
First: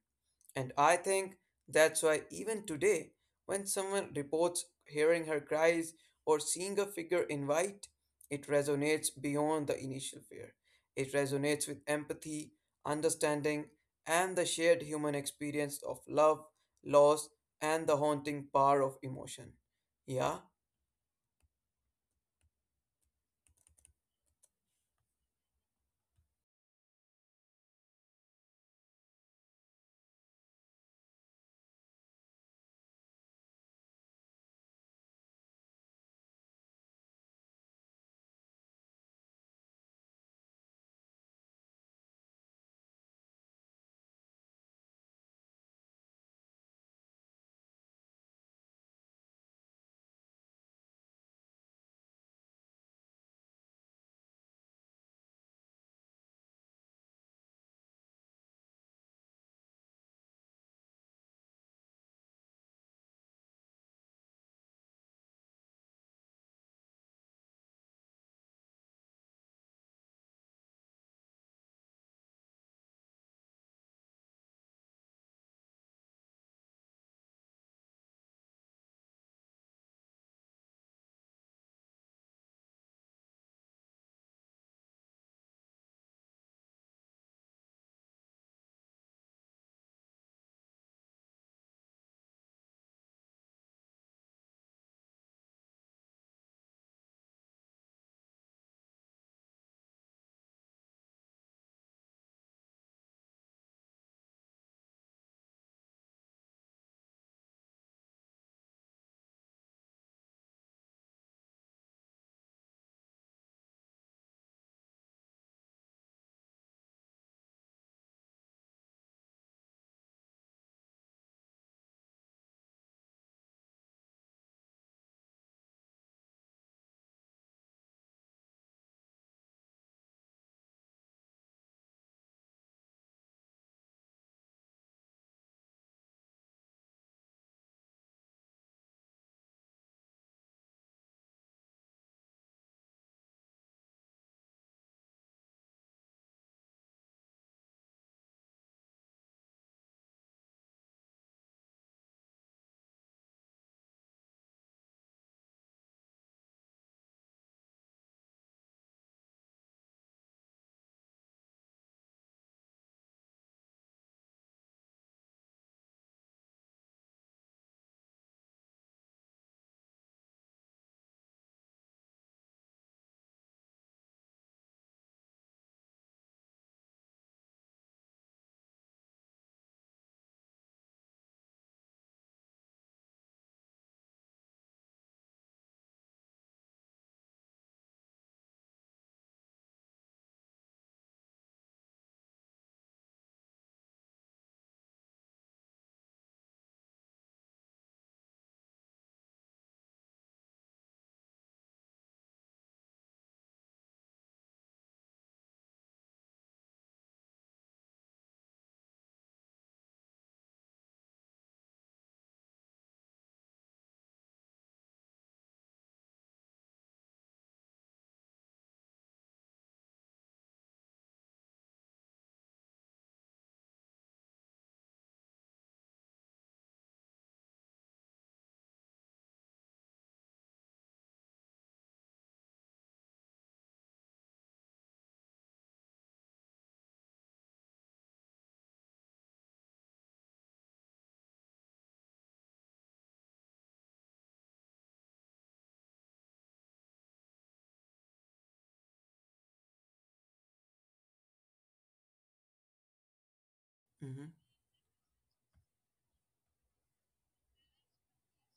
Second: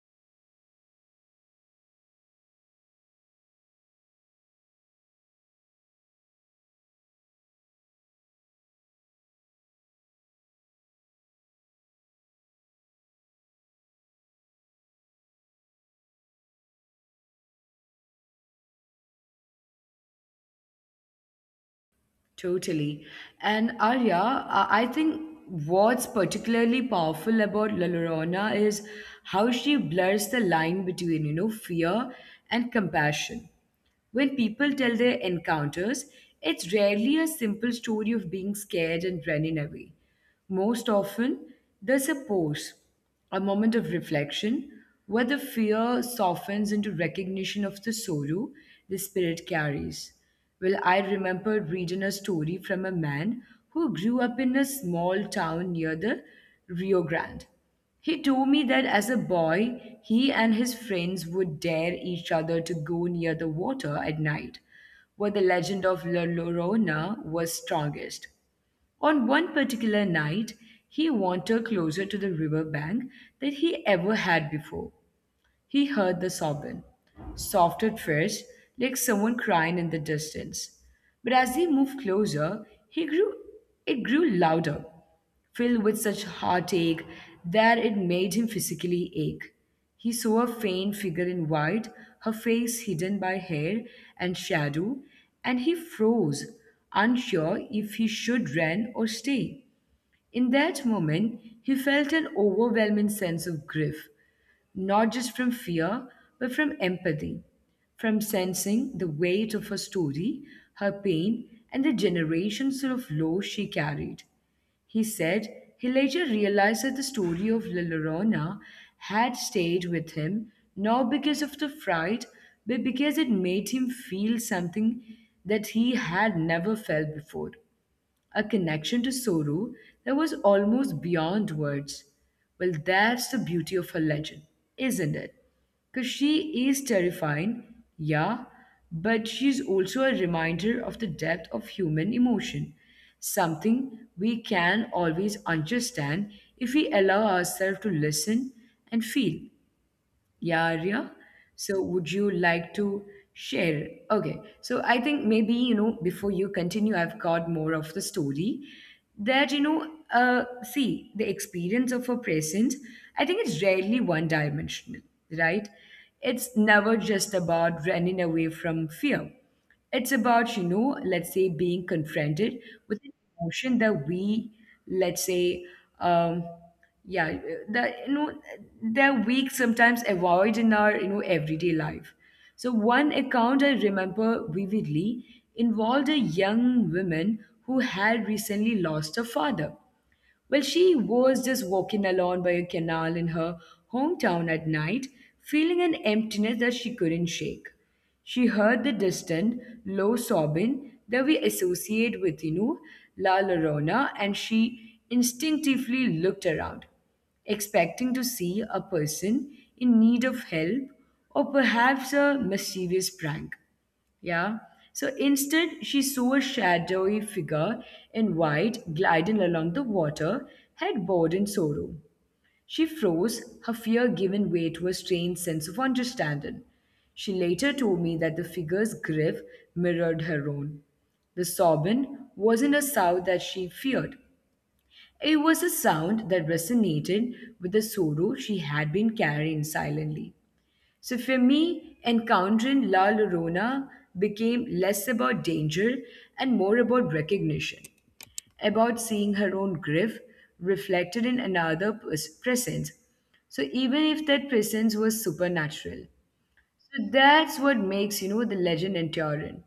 B: And I think that's why, even today, when someone reports hearing her cries or seeing a figure in white, it resonates beyond the initial fear. It resonates with empathy, understanding, and the shared human experience of love, loss, and the haunting power of emotion. Yeah?
A: Totally. And Arya, I think what's particularly powerful about La Llorona is how she blurs the line between fear and compassion. When people tell their encounters, it's rarely a simple story of being scared and running away. Most often, there's a pause a moment of reflection where the fear softens into recognition of the sorrow the spirit carries. Well, I remember reading a story from a man who grew up in a small town near the Rio Grande. He told me that as a boy, he and his friends would dare each other to go near the water at night, where the legend of La Llorona was strongest. On one particular night, he wandered closer to the river bank than he ever had before. He heard the sobbing, soft at first, like someone crying in the distance. But as he moved closer, he grew it grew louder, filled with such heartache that it made him physically ache. He saw a faint figure in white, her face hidden by hair and shadow, and he froze, unsure if he should run or stay. In that moment, he felt an overwhelming sense of grief, not just from fear, but from empathy, from sensing the weight of her story, her pain, and the generations of loss she carried. He said he later realized that the story of La Llorona had stayed with him not because of the fright, but because it made him feel something that he had never felt before a connection to Soru that was almost beyond words. Well, that's the beauty of her legend, isn't it? Because she is terrifying, yeah, but she's also a reminder of the depth of human emotion, something we can always understand if we allow ourselves to listen and feel. Yeah, Arya. So, would you like to share? Okay. So, I think maybe before you continue, I've got more of the story that see, the experience of a present, I think it's rarely one dimensional, right? It's never just about running away from fear. It's about let's say being confronted with an emotion that we, let's say, um, yeah the you know they're weak sometimes avoid in our everyday life. So one account I remember vividly involved a young woman who had recently lost her father. Well, she was just walking along by a canal in her hometown at night, feeling an emptiness that she couldn't shake. She heard the distant, low sobbing that we associate with La Llorona, and she instinctively looked around, expecting to see a person in need of help or perhaps a mischievous prank. Yeah. So instead, she saw a shadowy figure in white gliding along the water, head bowed in sorrow. She froze, her fear giving way to a strange sense of understanding. She later told me that the figure's grief mirrored her own. The sobbing wasn't a sound that she feared. It was a sound that resonated with the sorrow she had been carrying silently. So for me, encountering La Llorona became less about danger and more about recognition, about seeing her own grief reflected in another presence. So even if that presence was
B: Mm-hmm.
A: supernatural. So that's what makes the legend enduring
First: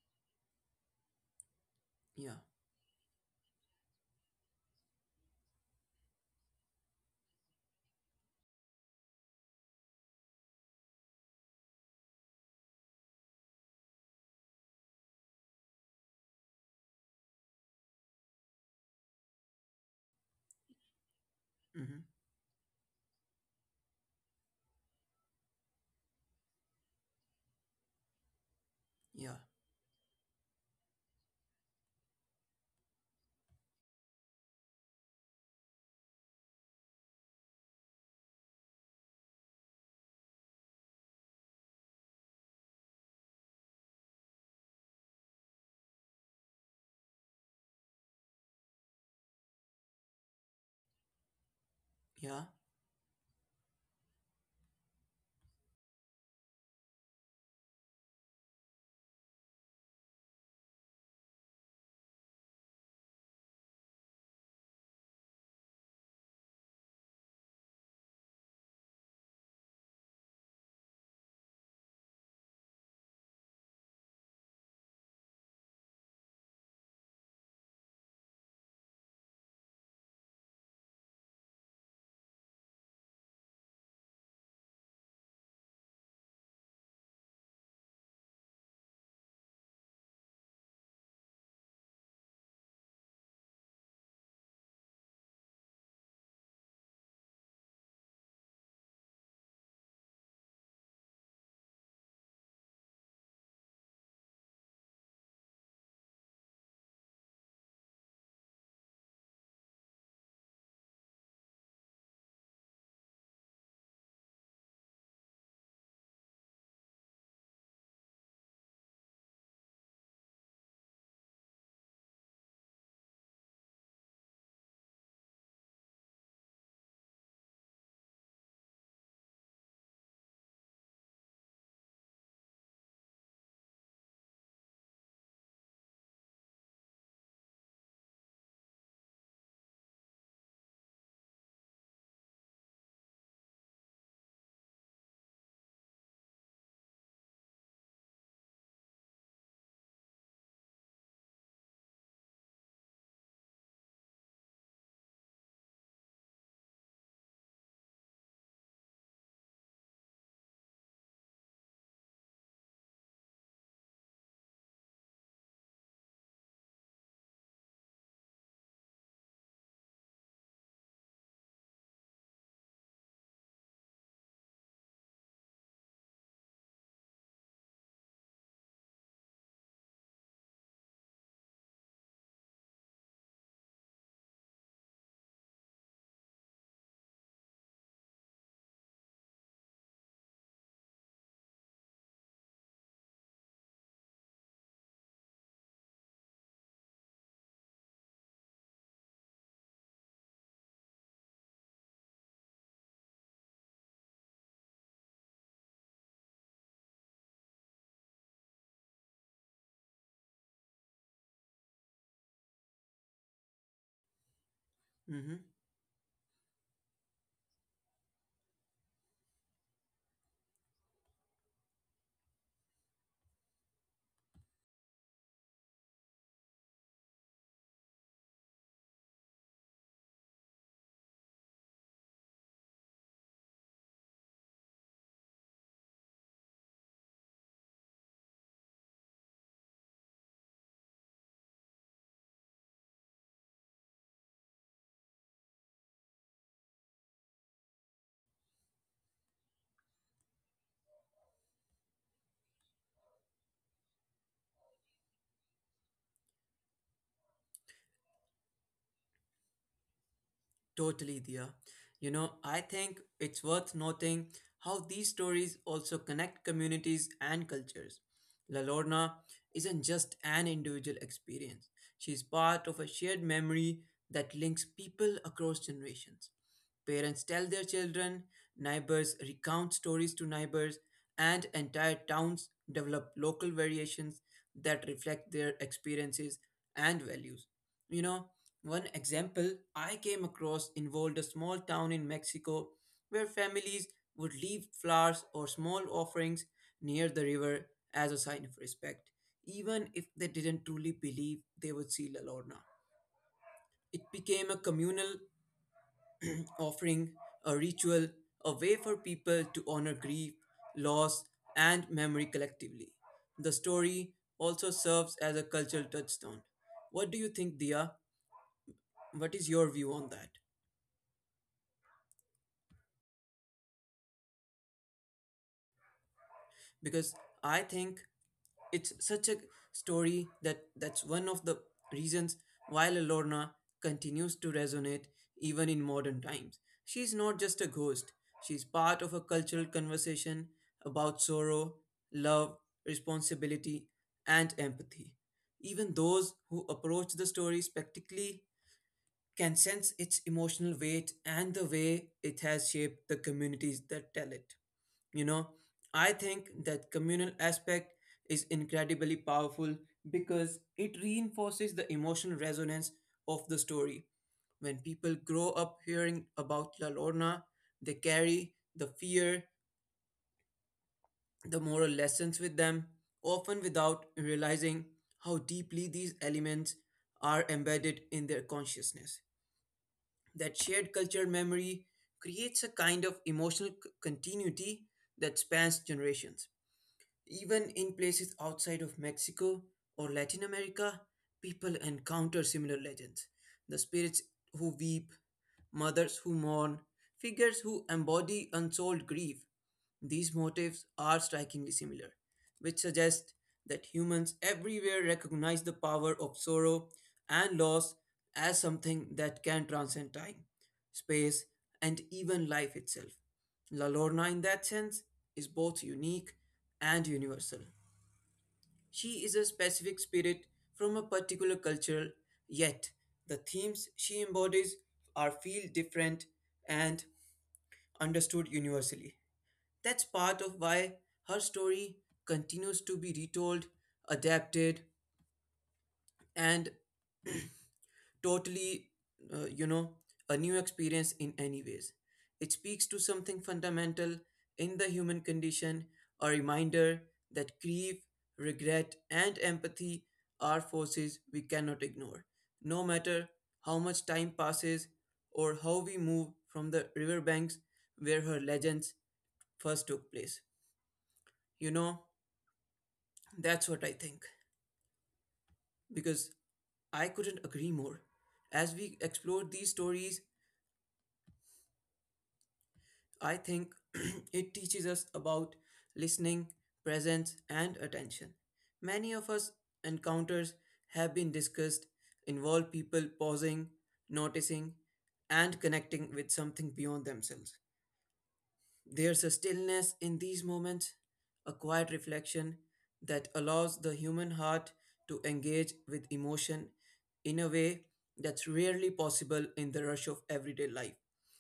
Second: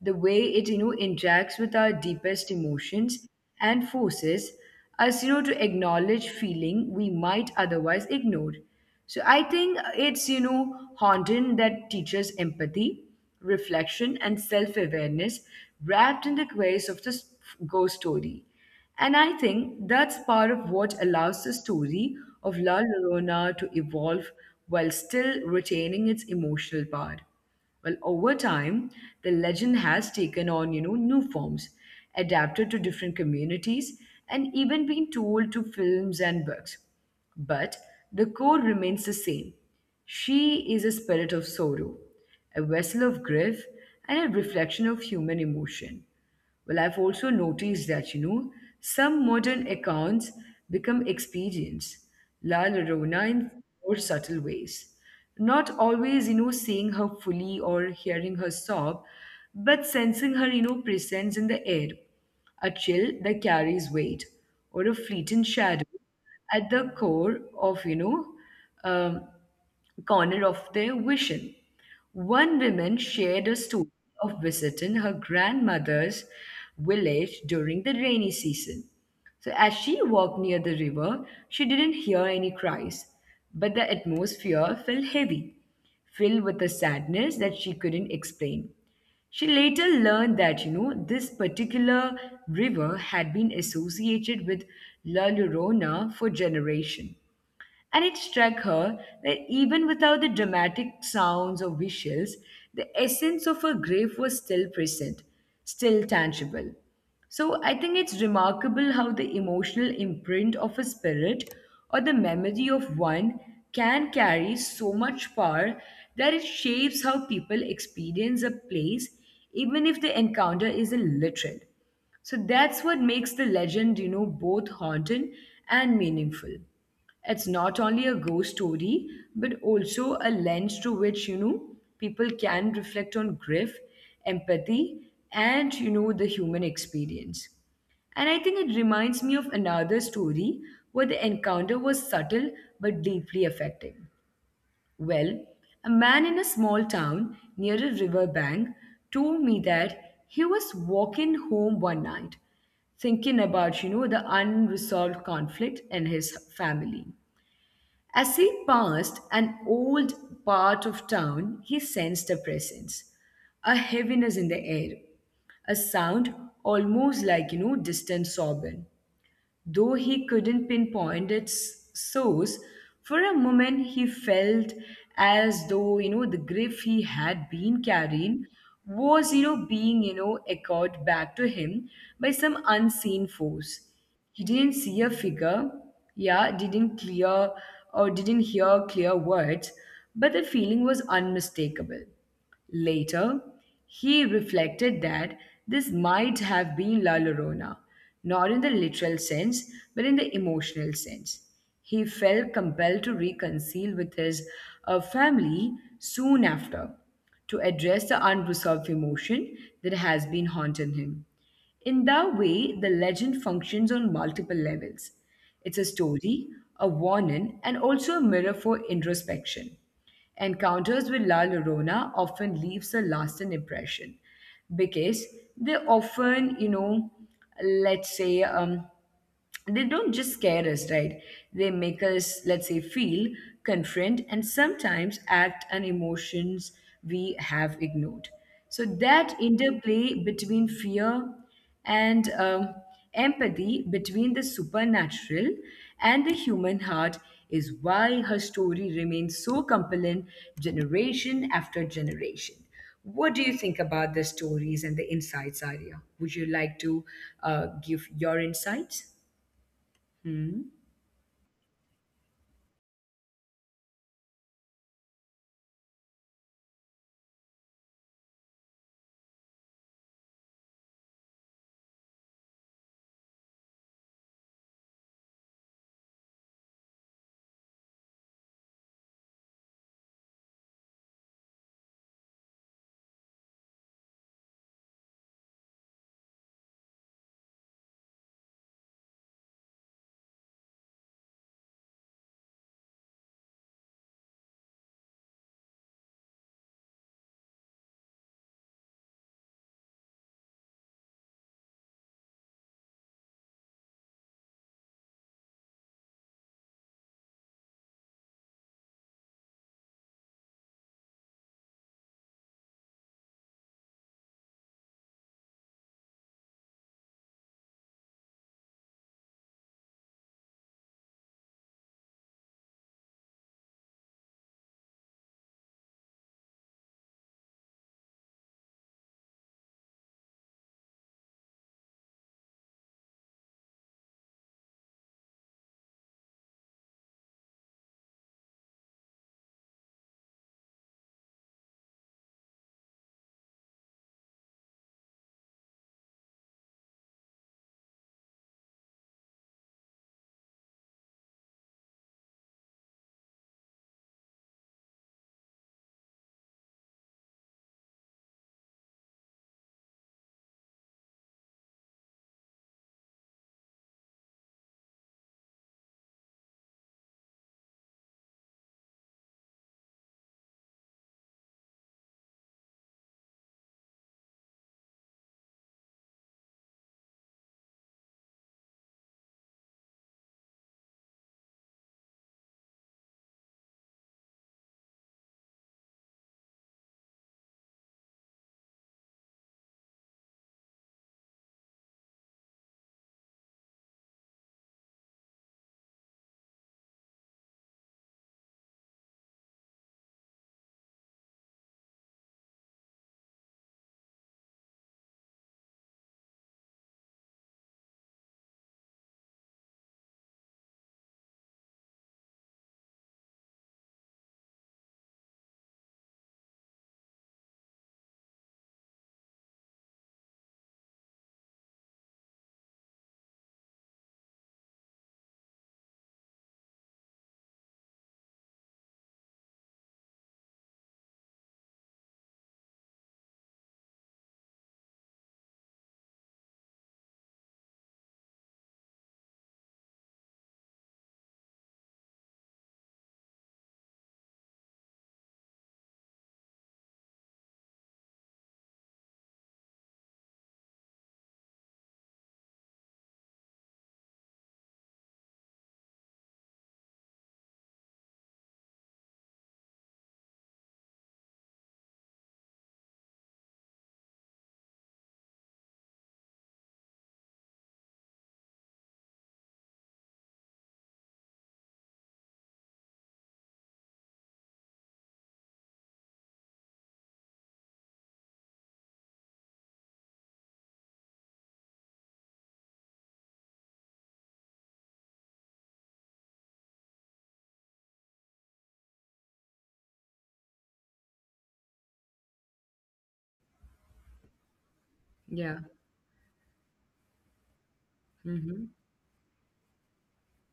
A: the way it interacts with our
B: Yeah.
A: deepest emotions and forces us to acknowledge feeling we might otherwise ignore. So I think it's haunting that teaches empathy reflection and self-awareness wrapped in the grace of this ghost story. And I think that's part of what allows the
B: Mm-hmm.
A: story of La Llorona to evolve while still retaining its emotional power. Well, over time,
B: Yeah.
A: the legend has taken on new forms, adapted to different communities, and even been told to films and books. But the core remains the same. She is a spirit of sorrow, a vessel of grief, and a reflection of human emotion. Well, I've also noticed that some modern accounts become expedients,
B: Yeah.
A: La Llorona in more subtle ways. Not always seeing her fully or hearing her sob, but sensing her presence in the air, a chill that carries weight, or a fleeting shadow at the core of, um, corner of their vision. One woman shared a story of visiting her grandmother's village during the rainy season. So, as she walked near the river, she didn't hear any cries, but the atmosphere felt heavy, filled with a sadness that she couldn't explain. She later learned that this particular river had been associated with La Llorona for generation. And it struck her that even without the dramatic sounds or visuals, the essence of her grief was still present, still tangible. So I think it's remarkable how the emotional imprint of a spirit or the memory of one can carry so much power that it shapes how people experience a place, even if the encounter isn't literal. So that's what makes the legend, both haunting and meaningful. It's not only a ghost story, but also a lens through which, people can reflect on grief, empathy, and, the human experience. And I think it reminds me of another story where the encounter was subtle but deeply affecting. Well, a man in a small town near a river bank told me that he was walking home one night thinking about the unresolved conflict in his family as he passed an old part of town, he sensed a presence, a heaviness in the air, a sound almost like, distant sobbing. Though he couldn't pinpoint its source, for a moment he felt as though, the grief he had been carrying was, being, echoed back to him by some unseen force. He didn't see a figure, yeah, didn't clear or didn't hear clear words, but the feeling was unmistakable. Later, he reflected that this might have been La Llorona, not in the literal sense, but in the emotional sense. He felt compelled to reconcile with his family soon after to address the unresolved emotion that has been haunting him. In that way, the legend functions on multiple levels.
B: Mm-hmm.
A: It's a story, a warning, and also a mirror for introspection. Encounters with La Llorona often leaves a lasting impression because they often, you know, let's say, they don't just scare us, right? They make us, let's say, feel, confront, and sometimes act on emotions we have ignored. So that interplay between fear and empathy between the supernatural and the human heart is why her story remains so compelling generation after generation. What do you think about the stories and the insights, Arya? Would you like to give your insights? Hmm.
B: Totally, Dia. You know, I think it's worth noting how these stories also connect communities and cultures. La Lorna isn't just an individual experience, she's part of a shared memory that links people across generations. Parents tell their children, neighbors recount stories to neighbors, and entire towns develop local variations that reflect their experiences and values. You know, one example I came across involved a small town in Mexico where families would leave flowers or small offerings near the river as a sign of respect, even if they didn't truly believe they would see La Lorna. It became a communal offering, a ritual, a way for people to honor grief, loss, and memory collectively. The story also serves as a cultural touchstone. What do you think, Dia? What is your view on that? Because I think it's such a story that that's one of the reasons why La Lorna continues to resonate even in modern times. She's not just a ghost, she's part of a cultural conversation about sorrow, love, responsibility, and empathy. Even those who approach the story skeptically can sense its emotional weight and the way it has shaped the communities that tell it. You know, I think that communal aspect is incredibly powerful because it reinforces the emotional resonance of the story. When people grow up hearing about La Lorna, they carry the fear, the moral lessons with them, often without realizing how deeply these elements are embedded in their consciousness. That shared cultural memory creates a kind of emotional continuity that spans generations. Even in places outside of Mexico or Latin America, people encounter similar legends. The spirits who weep, mothers who mourn, figures who embody unsolved grief. These motifs are strikingly similar, which suggests that humans everywhere recognize the power of sorrow and loss as something that can transcend time, space, and even life itself. La Lorna, in that sense, is both unique and universal. She is a specific spirit from a particular culture, yet the themes she embodies are feel different and understood universally. That's part of why her story continues to be retold, adapted, and totally, you know, a new experience in any ways. It speaks to something fundamental in the human condition, a reminder that grief, regret, and empathy are forces we cannot ignore. No matter how much time passes or how we move from the riverbanks where her legends first took place. You know, that's what I think. Because I couldn't agree more. As we explore these stories, I think it teaches us about listening, presence, and attention. Many of us encounters have been discussed involve people pausing, noticing, and connecting with something beyond themselves. There's a stillness in these moments, a quiet reflection that allows the human heart to engage with
A: Yeah.
B: emotion in a way that's rarely possible
A: Hmm.
B: in the rush of everyday life.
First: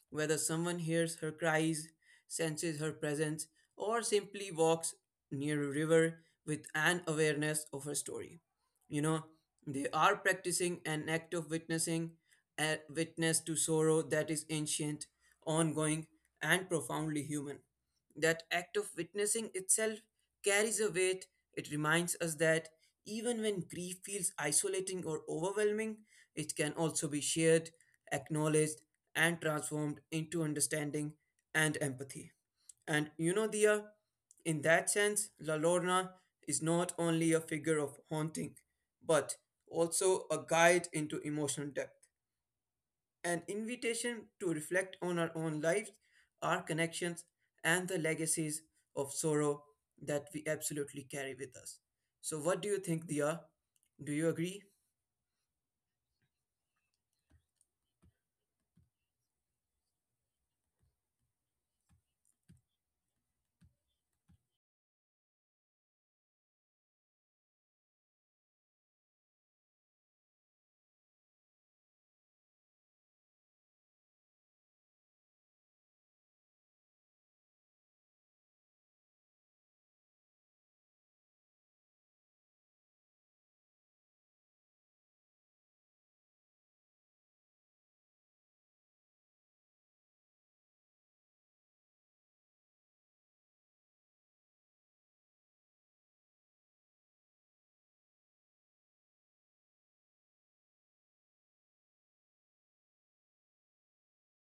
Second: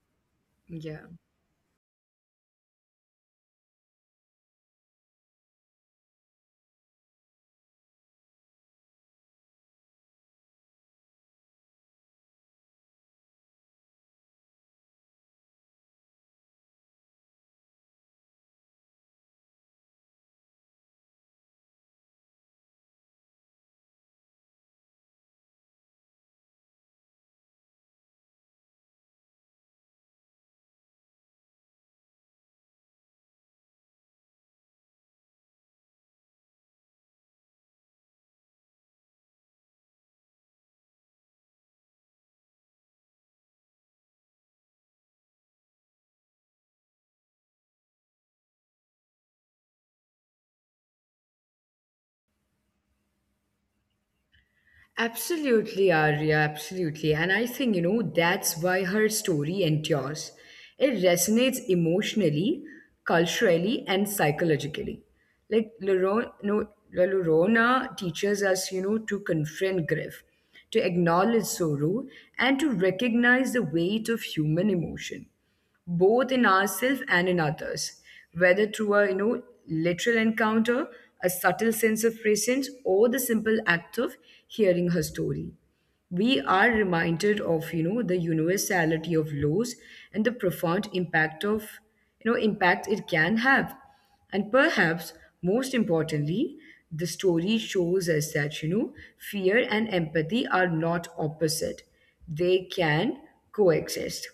B: Whether someone
A: Yeah.
B: hears her cries, senses her presence, or simply walks near a river with an awareness of her story, you know, they are practicing an act of witnessing, a witness to sorrow that is ancient, ongoing, and profoundly human. That act of witnessing itself carries a weight. It reminds us that even when grief feels isolating or overwhelming, it can also be shared, acknowledged, and transformed into understanding and empathy. And you know, Dia, in that sense, La Lorna is not only a figure of haunting, but also a guide into emotional depth, an invitation to reflect on our own lives, our connections, and the legacies of sorrow that we absolutely carry with us. So, what do you think, Dia? Do you agree?
A: Absolutely, Arya, absolutely. And I think, you know, that's why her story endures. It resonates emotionally, culturally, and psychologically. Like Loro- no, La Llorona teaches us, to confront grief, to acknowledge sorrow, and to recognize the weight of human emotion both in ourselves and in others, whether through a literal encounter, a subtle sense of presence, or the simple act of hearing her story. We are reminded of the universality of laws and the profound impact of impact it can have. And perhaps most importantly, the story shows us that, fear and empathy are not opposite, they can coexist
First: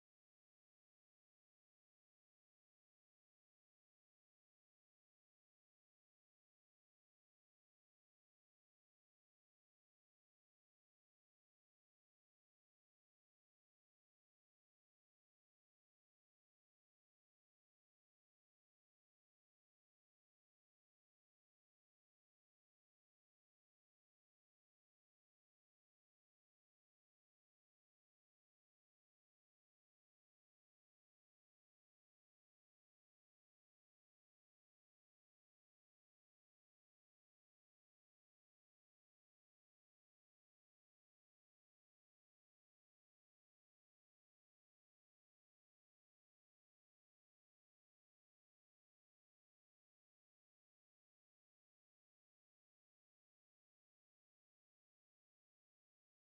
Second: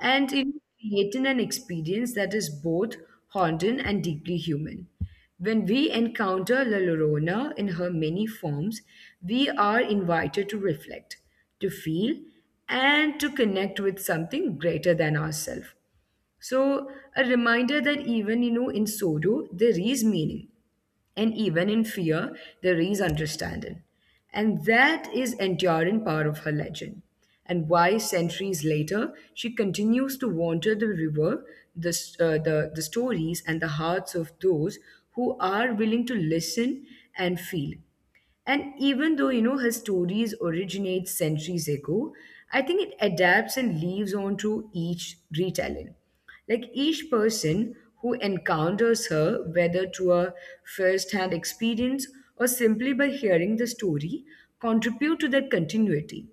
A: and it creating an experience that is both haunting and deeply human. When we encounter La Llorona in her many forms, we are invited to reflect, to feel, and to connect with something greater than ourselves. So, a reminder that even in sorrow there is meaning, and even in fear, there is understanding. And that is enduring part of her legend, and why centuries later she continues to wander the river, the stories, and the hearts of those who are willing to listen and feel. And even though, her stories originate centuries ago, I think it adapts and leaves on to each retelling. Like each person who encounters her, whether through a first-hand experience or simply by hearing the story, contribute to that continuity.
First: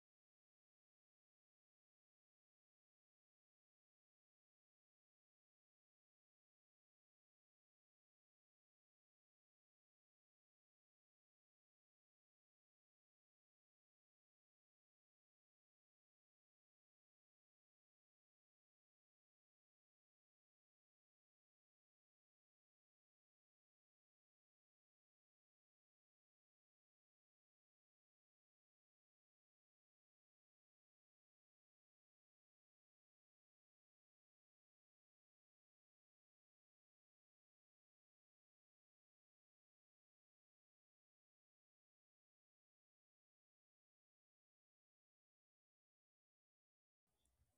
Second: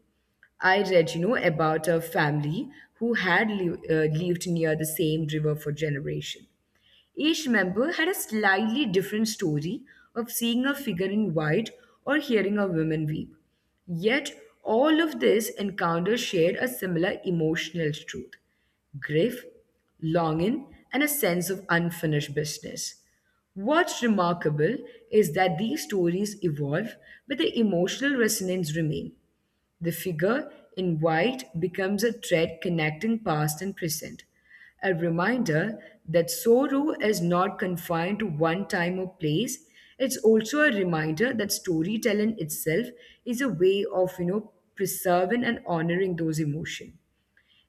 A: I read, about a family who had lived near the same river for generations each member had a slightly different story of seeing a figure in white or hearing a woman weep. Yet, all of these encounters shared a similar emotional truth grief, longing, and a sense of unfinished business. What's remarkable is that these stories evolve, but the emotional resonance remains. The figure in white becomes a thread connecting past and present, a reminder that sorrow is not confined to one time or place. It's also a reminder that storytelling itself is a way of, preserving and honoring those emotions.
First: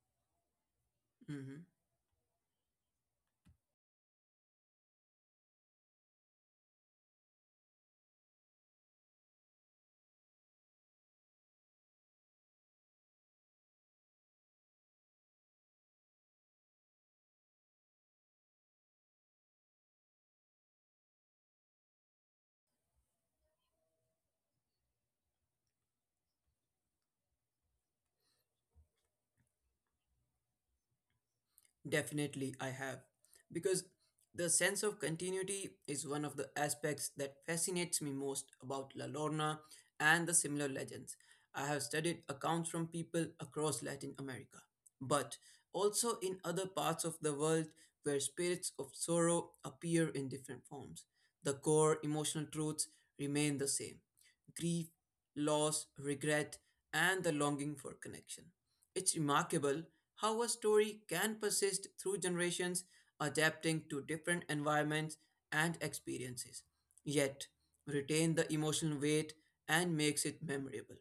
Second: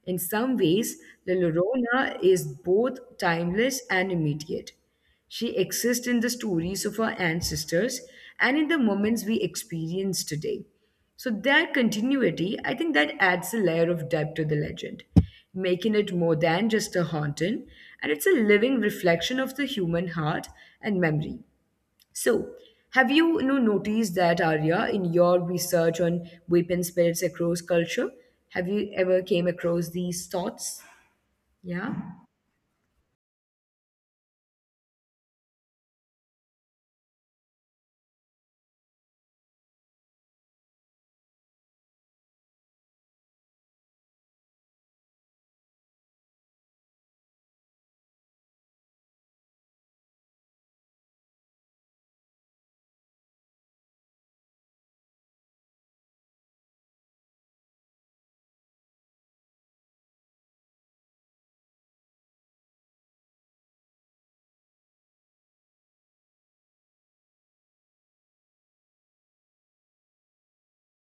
A: In some ways, La
B: Mm-hmm.
A: Llorona is both timeless and immediate. She exists in the stories of our ancestors and in the moments we experience today. So, that continuity, I think that adds a layer of depth to the legend, making it more than just a haunting, and it's a living reflection of the human heart and memory. So, have you, noticed that Arya in your research on weapon spirits across culture? Have you ever came across these thoughts? Yeah.
B: Definitely, I have. Because the sense of continuity is one of the aspects that fascinates me most about La Lorna and the similar legends. I have studied accounts from people across Latin America, but also in other parts of the world where spirits of sorrow appear in different forms. The core emotional truths remain the same, grief, loss, regret, and the longing for connection. It's remarkable how a story can persist through generations, adapting to different environments and experiences, yet retain the emotional weight and makes it memorable.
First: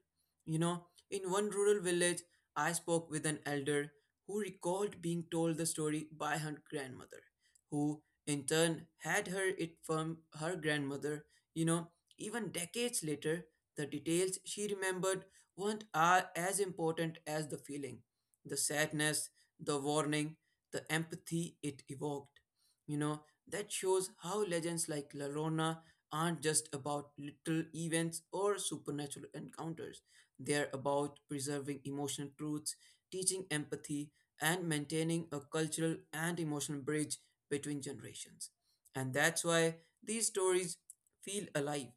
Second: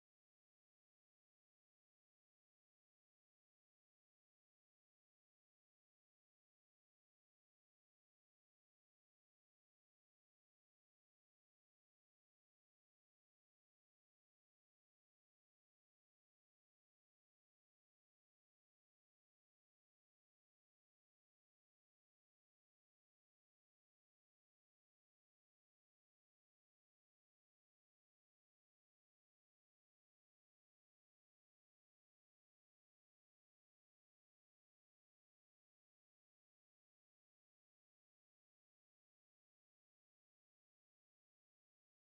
B: You know, in one rural village, I spoke with an elder who recalled being told the story by her grandmother who in turn had her it from her grandmother. You know, even decades later, the details she remembered weren't as important as the feeling, the sadness, the warning, the empathy it evoked. You know, that shows how legends like La Llorona aren't just about little events or supernatural encounters. They are about preserving emotional truths, teaching empathy, and maintaining a cultural and emotional bridge between generations. And that's why these stories feel alive.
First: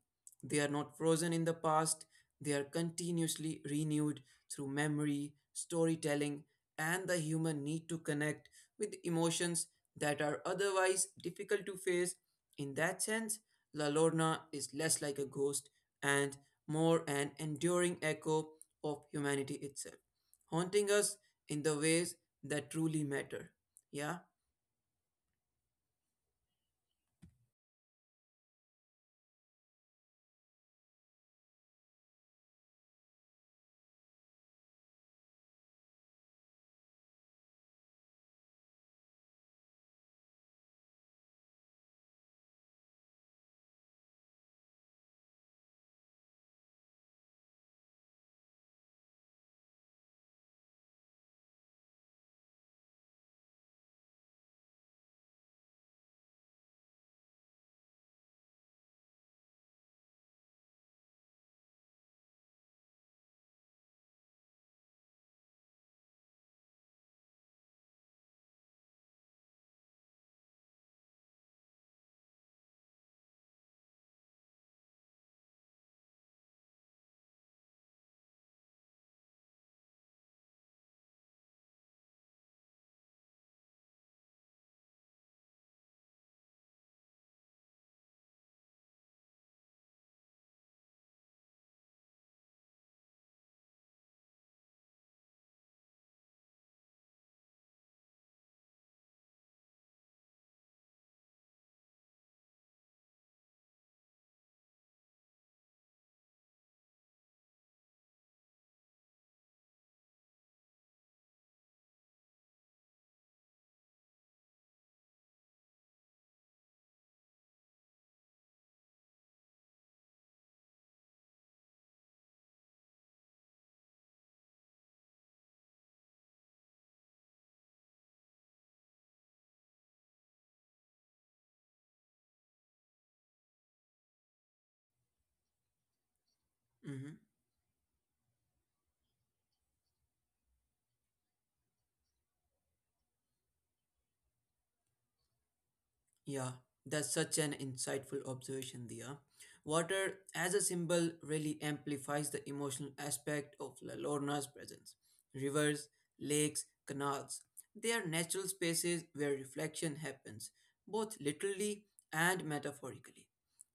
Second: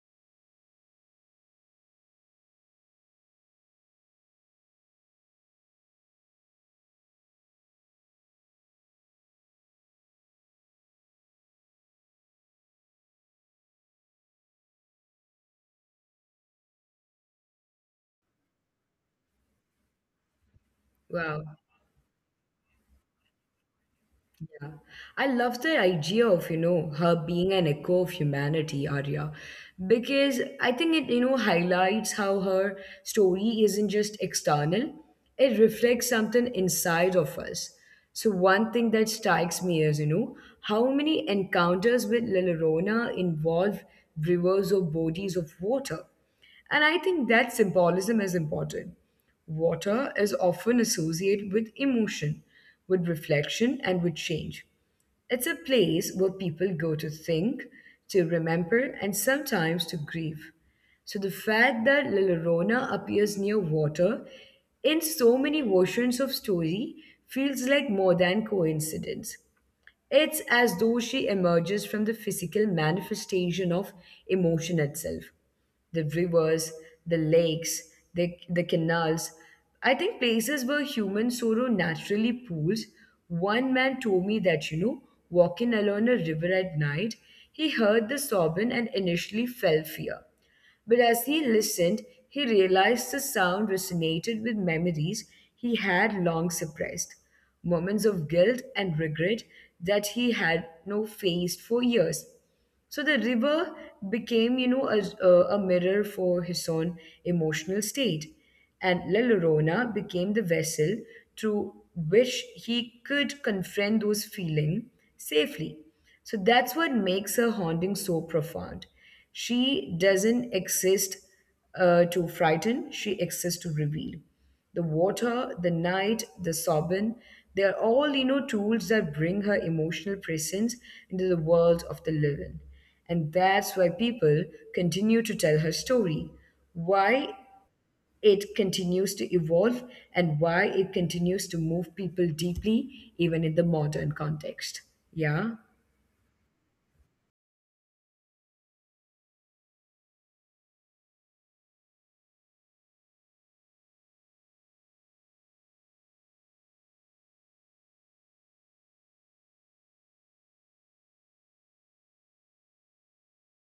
B: They are not frozen in the past, they are continuously renewed through memory, storytelling, and the human need to connect with emotions that are otherwise difficult to face. In that sense, La Lorna is less like a ghost and more an enduring echo of humanity itself, haunting us
A: Wow.
B: in the ways that truly matter. Yeah?
A: Yeah. I love the idea of, her being an echo of humanity, Arya, because I think it, highlights how her story isn't just external, it reflects something inside of us. So one thing that strikes me is, how many encounters with Lilorona involve rivers or bodies of water. And I think that symbolism is important. Water is often associated with emotion, with reflection, and with change. It's a place where people go to think, to remember, and sometimes to grieve. So the fact that La Llorona appears near water in so many versions of story feels like more than coincidence. It's as though she emerges from the physical manifestation of emotion itself. The rivers, the lakes, the canals. I think places where human sorrow naturally pools. One man told me that, walking along a river at night, he heard the sobbing and initially felt fear. But as he listened, he realized the sound resonated with memories he had long suppressed, moments of guilt and regret that he had no faced for years. So the river became, a mirror for his own emotional state, and La Llorona became the vessel through which he could confront those feelings safely. So that's what makes her haunting so profound. She doesn't exist to frighten, she exists to reveal. The water, the night, the sobbing, they are all, tools that bring her emotional presence into the world of the living. And that's why people continue to tell her story,
B: Mm-hmm.
A: why it continues to evolve, and why it continues to move people deeply, even in the modern context. Yeah?
B: Yeah, that's such an insightful observation, Dia. Water as a symbol really amplifies the emotional aspect of La Lorna's presence. Rivers, lakes, canals, they are natural spaces where reflection happens, both literally and metaphorically.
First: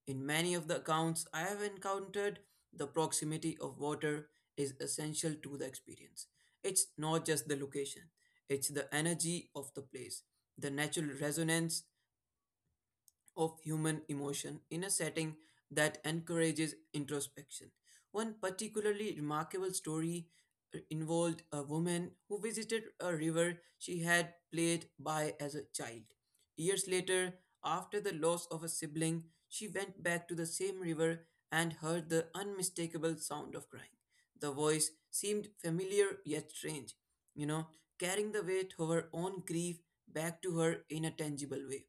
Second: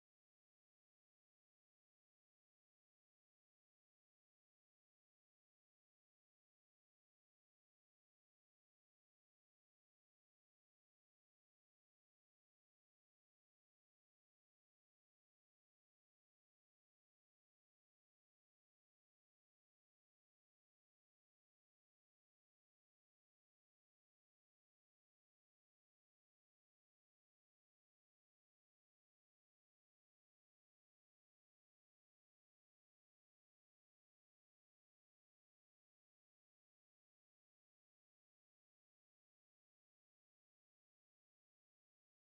B: In many of the accounts I have encountered, the proximity of water is essential to the experience. It's not just the location, it's the energy of the place, the natural resonance of human emotion in a setting that encourages introspection. One particularly remarkable story involved a woman who visited a river she had played by as a child. Years later, after the loss of a sibling, she went back to the same river and heard the unmistakable sound of crying. The voice seemed familiar yet strange, you know, carrying the weight of her own grief back to her in a tangible way.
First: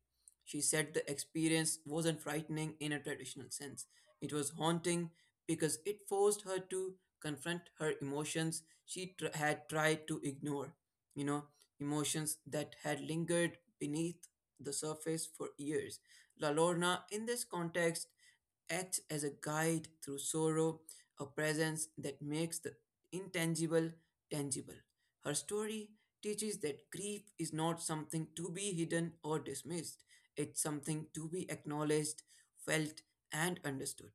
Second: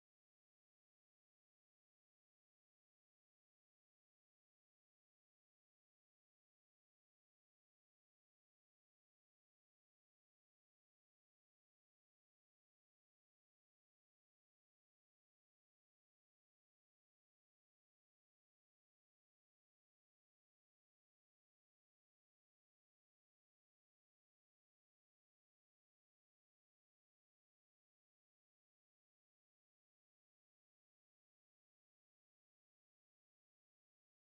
B: She said the experience wasn't frightening in a traditional sense. It was haunting because it forced her to confront her emotions she had tried to ignore. You know, emotions that had lingered beneath the surface for years. La Lorna, in this context, acts as a guide through sorrow, a presence that makes the intangible tangible. Her story teaches that grief is not something to be hidden or dismissed, it's something to be acknowledged, felt, and understood.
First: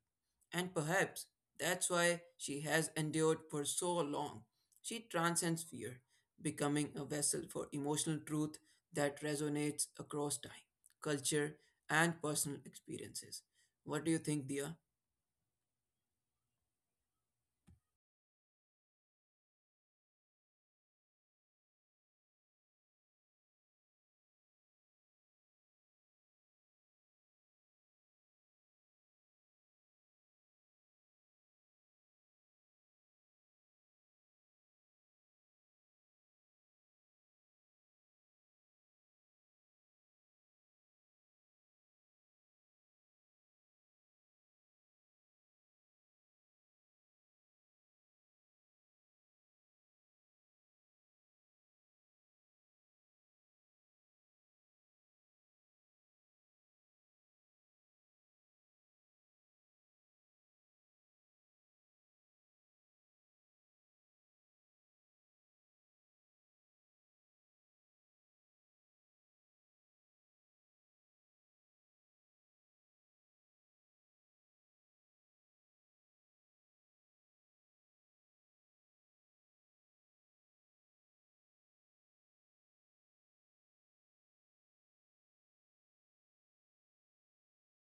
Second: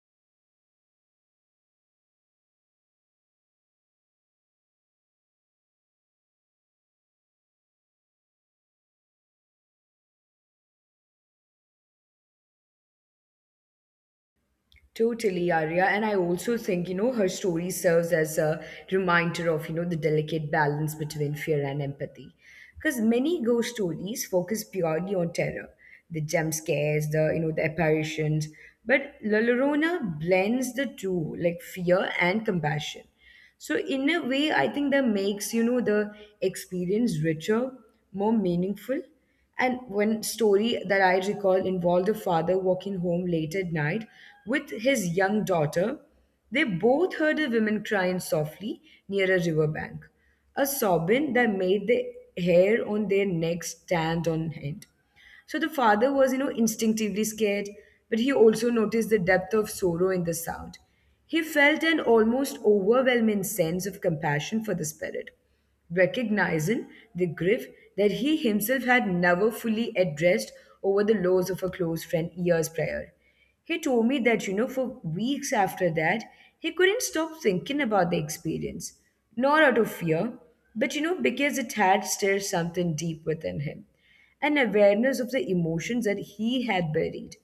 B: And perhaps that's why she has endured for so long. She transcends fear, becoming a vessel for emotional truth that resonates across time, culture, and personal experiences. What do you think, Dia?
A: Totally, Arya. And I also think, her story serves as a reminder of, the delicate balance between fear and empathy. Because many ghost stories focus purely on terror, the jump scares, the apparitions. But La Llorona blends the two, like fear and compassion. So in a way, I think that makes the experience richer, more meaningful. And one story that I recall involved a father walking home late at night with his young daughter. They both heard a woman crying softly near a riverbank, a sobbing that made the hair on their necks stand on end. So the father was, instinctively scared, but he also noticed the depth of sorrow in the sound. He felt an almost overwhelming sense of compassion for the spirit, recognizing the grief that he himself had never fully addressed over the loss of a close friend years prior. He told me that, for weeks after that, he couldn't stop thinking about the experience, not out of fear, but, because it had stirred something deep within him and awareness of the emotions that he had buried.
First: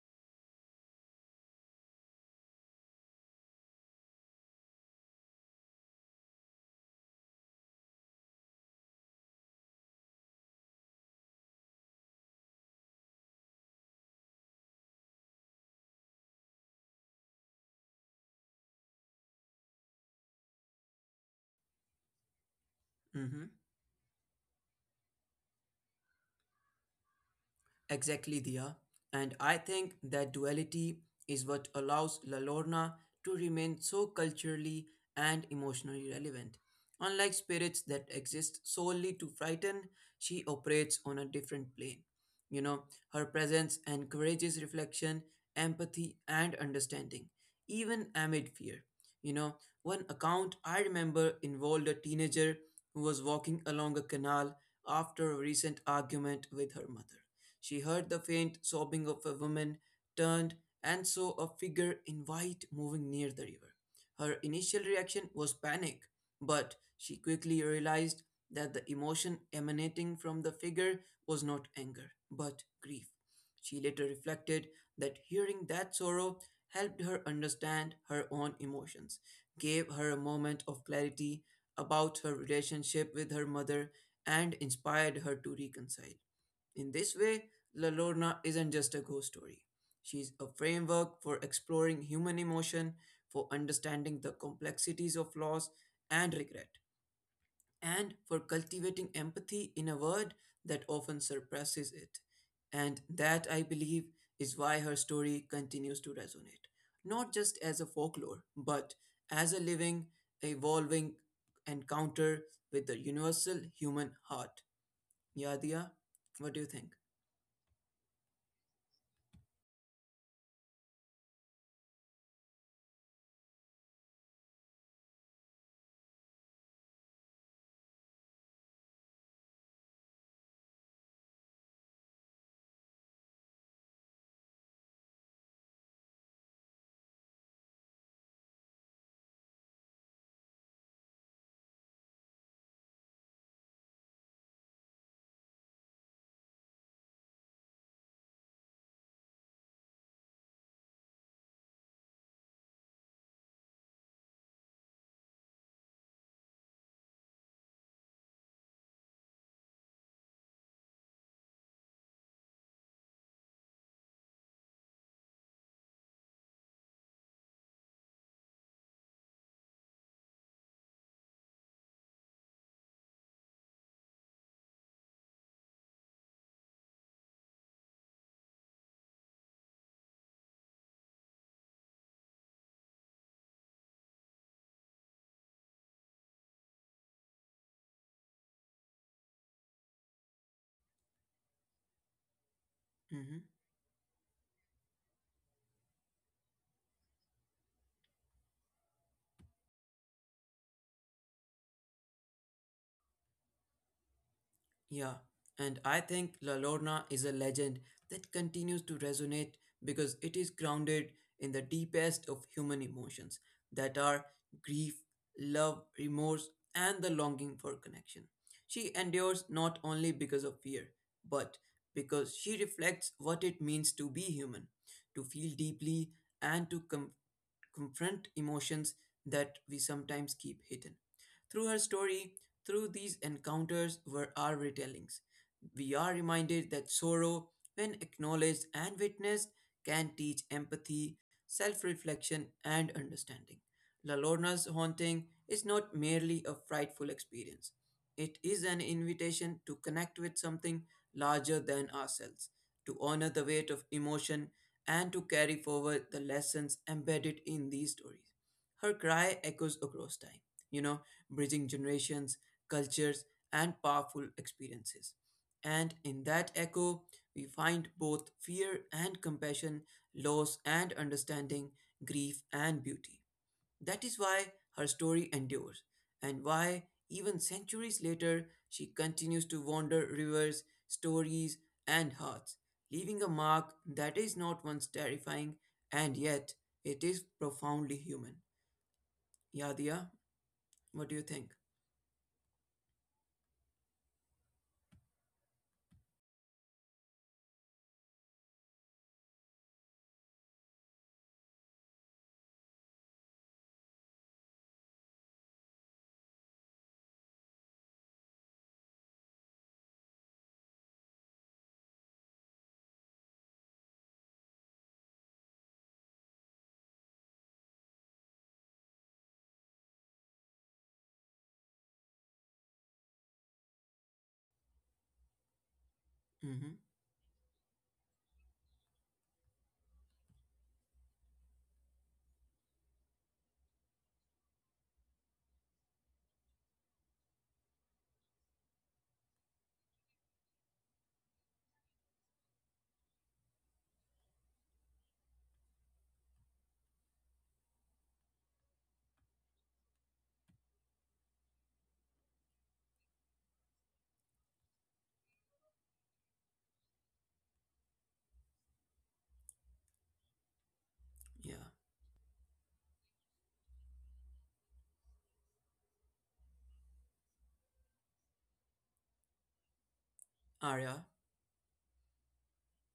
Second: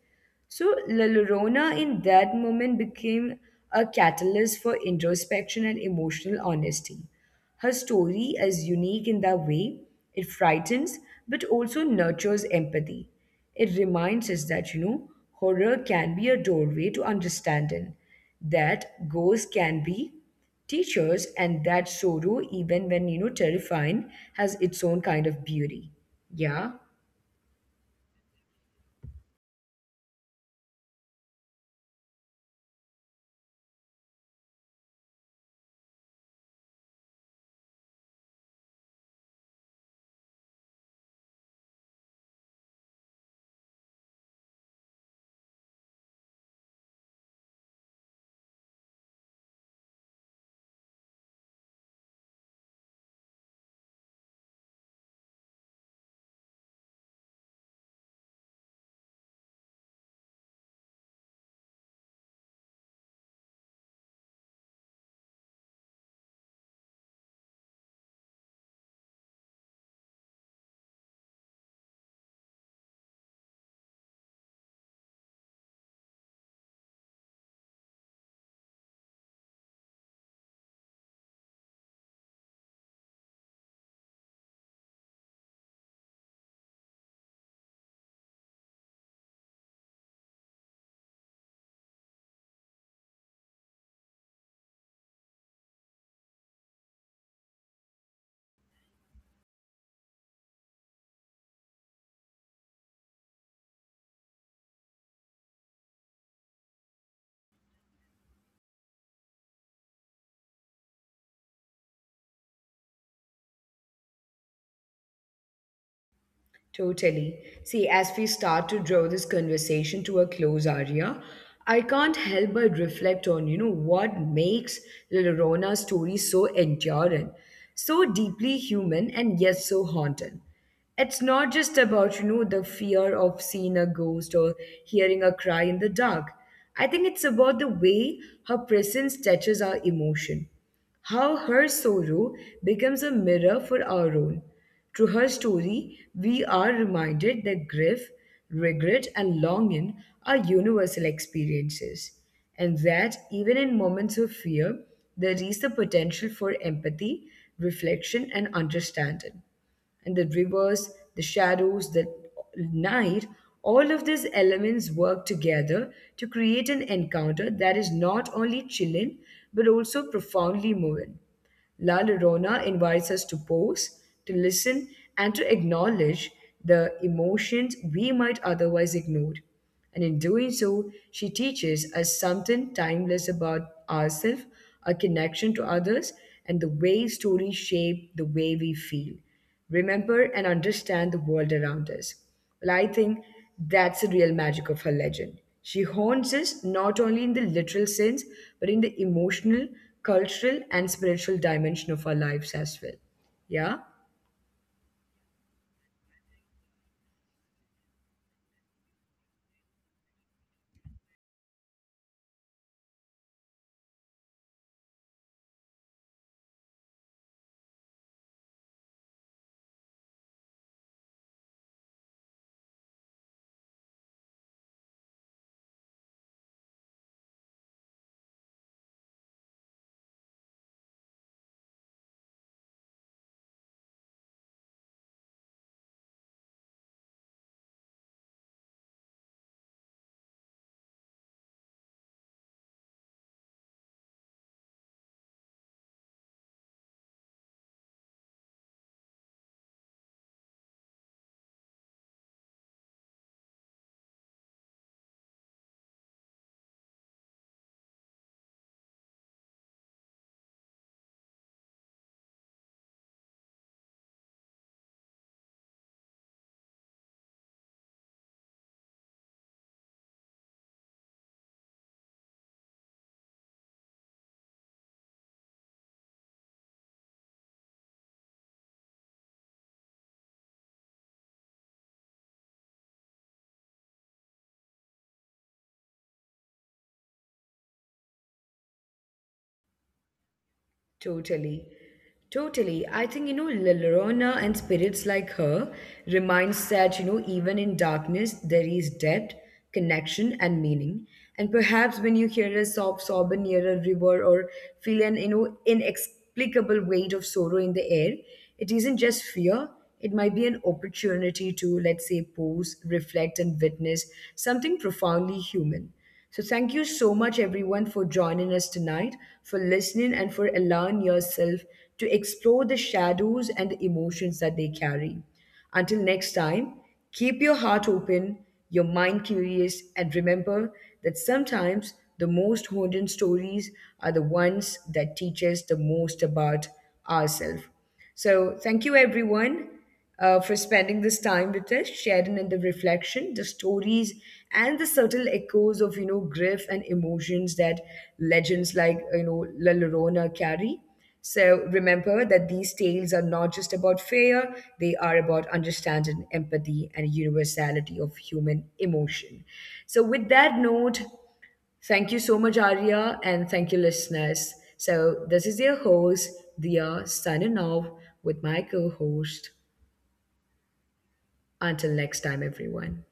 A: So, La Llorona in that moment became a catalyst for introspection and emotional honesty. Her story is unique in that way it frightens but also nurtures empathy. It reminds us that, horror can be a doorway to understanding, that ghosts can be teachers, and that sorrow, even when,
B: Dear? Hmm.
A: terrifying, has its own kind of beauty. Yeah,
B: Exactly, Dia. And I think that duality is what allows La Lorna to remain so culturally and emotionally relevant. Unlike spirits that exist solely to frighten, she operates on a different plane. You know, her presence encourages reflection, empathy, and understanding, even amid fear. You know, one account I remember involved a teenager who was walking along a canal after a recent argument with her mother. She heard the faint sobbing of a woman, turned, and saw a figure in white moving near the river. Her initial reaction was panic, but she quickly realized that the emotion emanating from the figure was not anger, but grief. She later reflected that hearing that sorrow helped her understand her own emotions, gave her a moment of clarity about her relationship with her mother, and inspired her to reconcile. In this way, La Lorna isn't just a ghost story. She's a framework for exploring human emotion, for understanding the complexities of loss and regret, and for cultivating empathy in a world that often suppresses it. And that, I believe, is why her story continues to resonate, not just as a folklore, but as a living, evolving encounter with the universal human heart. Yadia, what do you think?
A: totally. See, as we start to draw this conversation to a close, Arya, I can't help but reflect on, what makes Little Rona's story so enduring, so deeply human, and yet so haunting. It's not just about, the fear of seeing a ghost or hearing a cry in the dark. I think it's about the way her presence touches our emotion. How her sorrow becomes a mirror for our own. Through her story, we are reminded that grief, regret, and longing are universal experiences, and that even in moments of fear, there is the potential for empathy, reflection, and understanding and the rivers, the shadows, the night, all of these elements work together to create an encounter that is not only chilling but also profoundly moving. La Llorona invites us to pause, to listen, and to acknowledge the emotions we might otherwise ignore. And in doing so, she teaches us something timeless about ourselves, our connection to others, and the way stories shape the way we feel remember and understand the world around us. Well, I
B: Mm-hmm.
A: think that's the real magic of her legend. She haunts us not only in the literal sense, but in the emotional, cultural, and spiritual dimension of our lives as well. Yeah?
B: Yeah, and I think La Lorna is a legend that continues to resonate because it is grounded in the deepest of human emotions that are grief, love, remorse, and the longing for connection. She endures not only because of fear, but because she reflects what it means to be human, to feel deeply, and to confront emotions that we sometimes keep hidden. Through her story, through these encounters were our retellings. We are reminded that sorrow, when acknowledged and witnessed, can teach empathy, self reflection, and understanding. La Lorna's haunting is not merely a frightful experience, it is an invitation to connect with something larger than ourselves, to honor the weight of emotion, and to carry forward the lessons embedded in these stories. Her cry echoes across time, you know, bridging generations, cultures, and powerful experiences. And in that echo, we find both fear and compassion, loss and understanding, grief and beauty. That is why her story endures, and why, even centuries later, she continues to wander rivers, stories, and hearts, leaving a mark that is not once terrifying, and yet it is profoundly human. Yadia, what do you think?
A: Totally. Totally. I think, La Llorona and spirits like her reminds that, even in darkness, there is depth, connection, and meaning. And perhaps when you hear a sob sobbing near a river or feel an, inexplicable weight of sorrow in the air, it isn't just fear. It might be an opportunity to, let's say, pause, reflect, and witness something profoundly human. So thank you so much everyone for joining us tonight, for listening and for allowing yourself to explore the shadows and the emotions that they carry. Until next time,
B: Hmm.
A: keep your heart open, your mind curious, and remember that sometimes the most haunting stories are the ones that teach us the most about ourselves. So thank you everyone for spending this time with us, sharing in the reflection, the stories, and the subtle echoes of grief and emotions that legends like La Llorona carry. So remember that these tales are not just about fear; they are about understanding, empathy, and universality of human emotion. So, with that note,
B: Yeah.
A: thank you so much, Arya, and thank you, listeners. So, this is your host, Dia, signing off with my co-host.
B: Arya.
A: Until next time, everyone.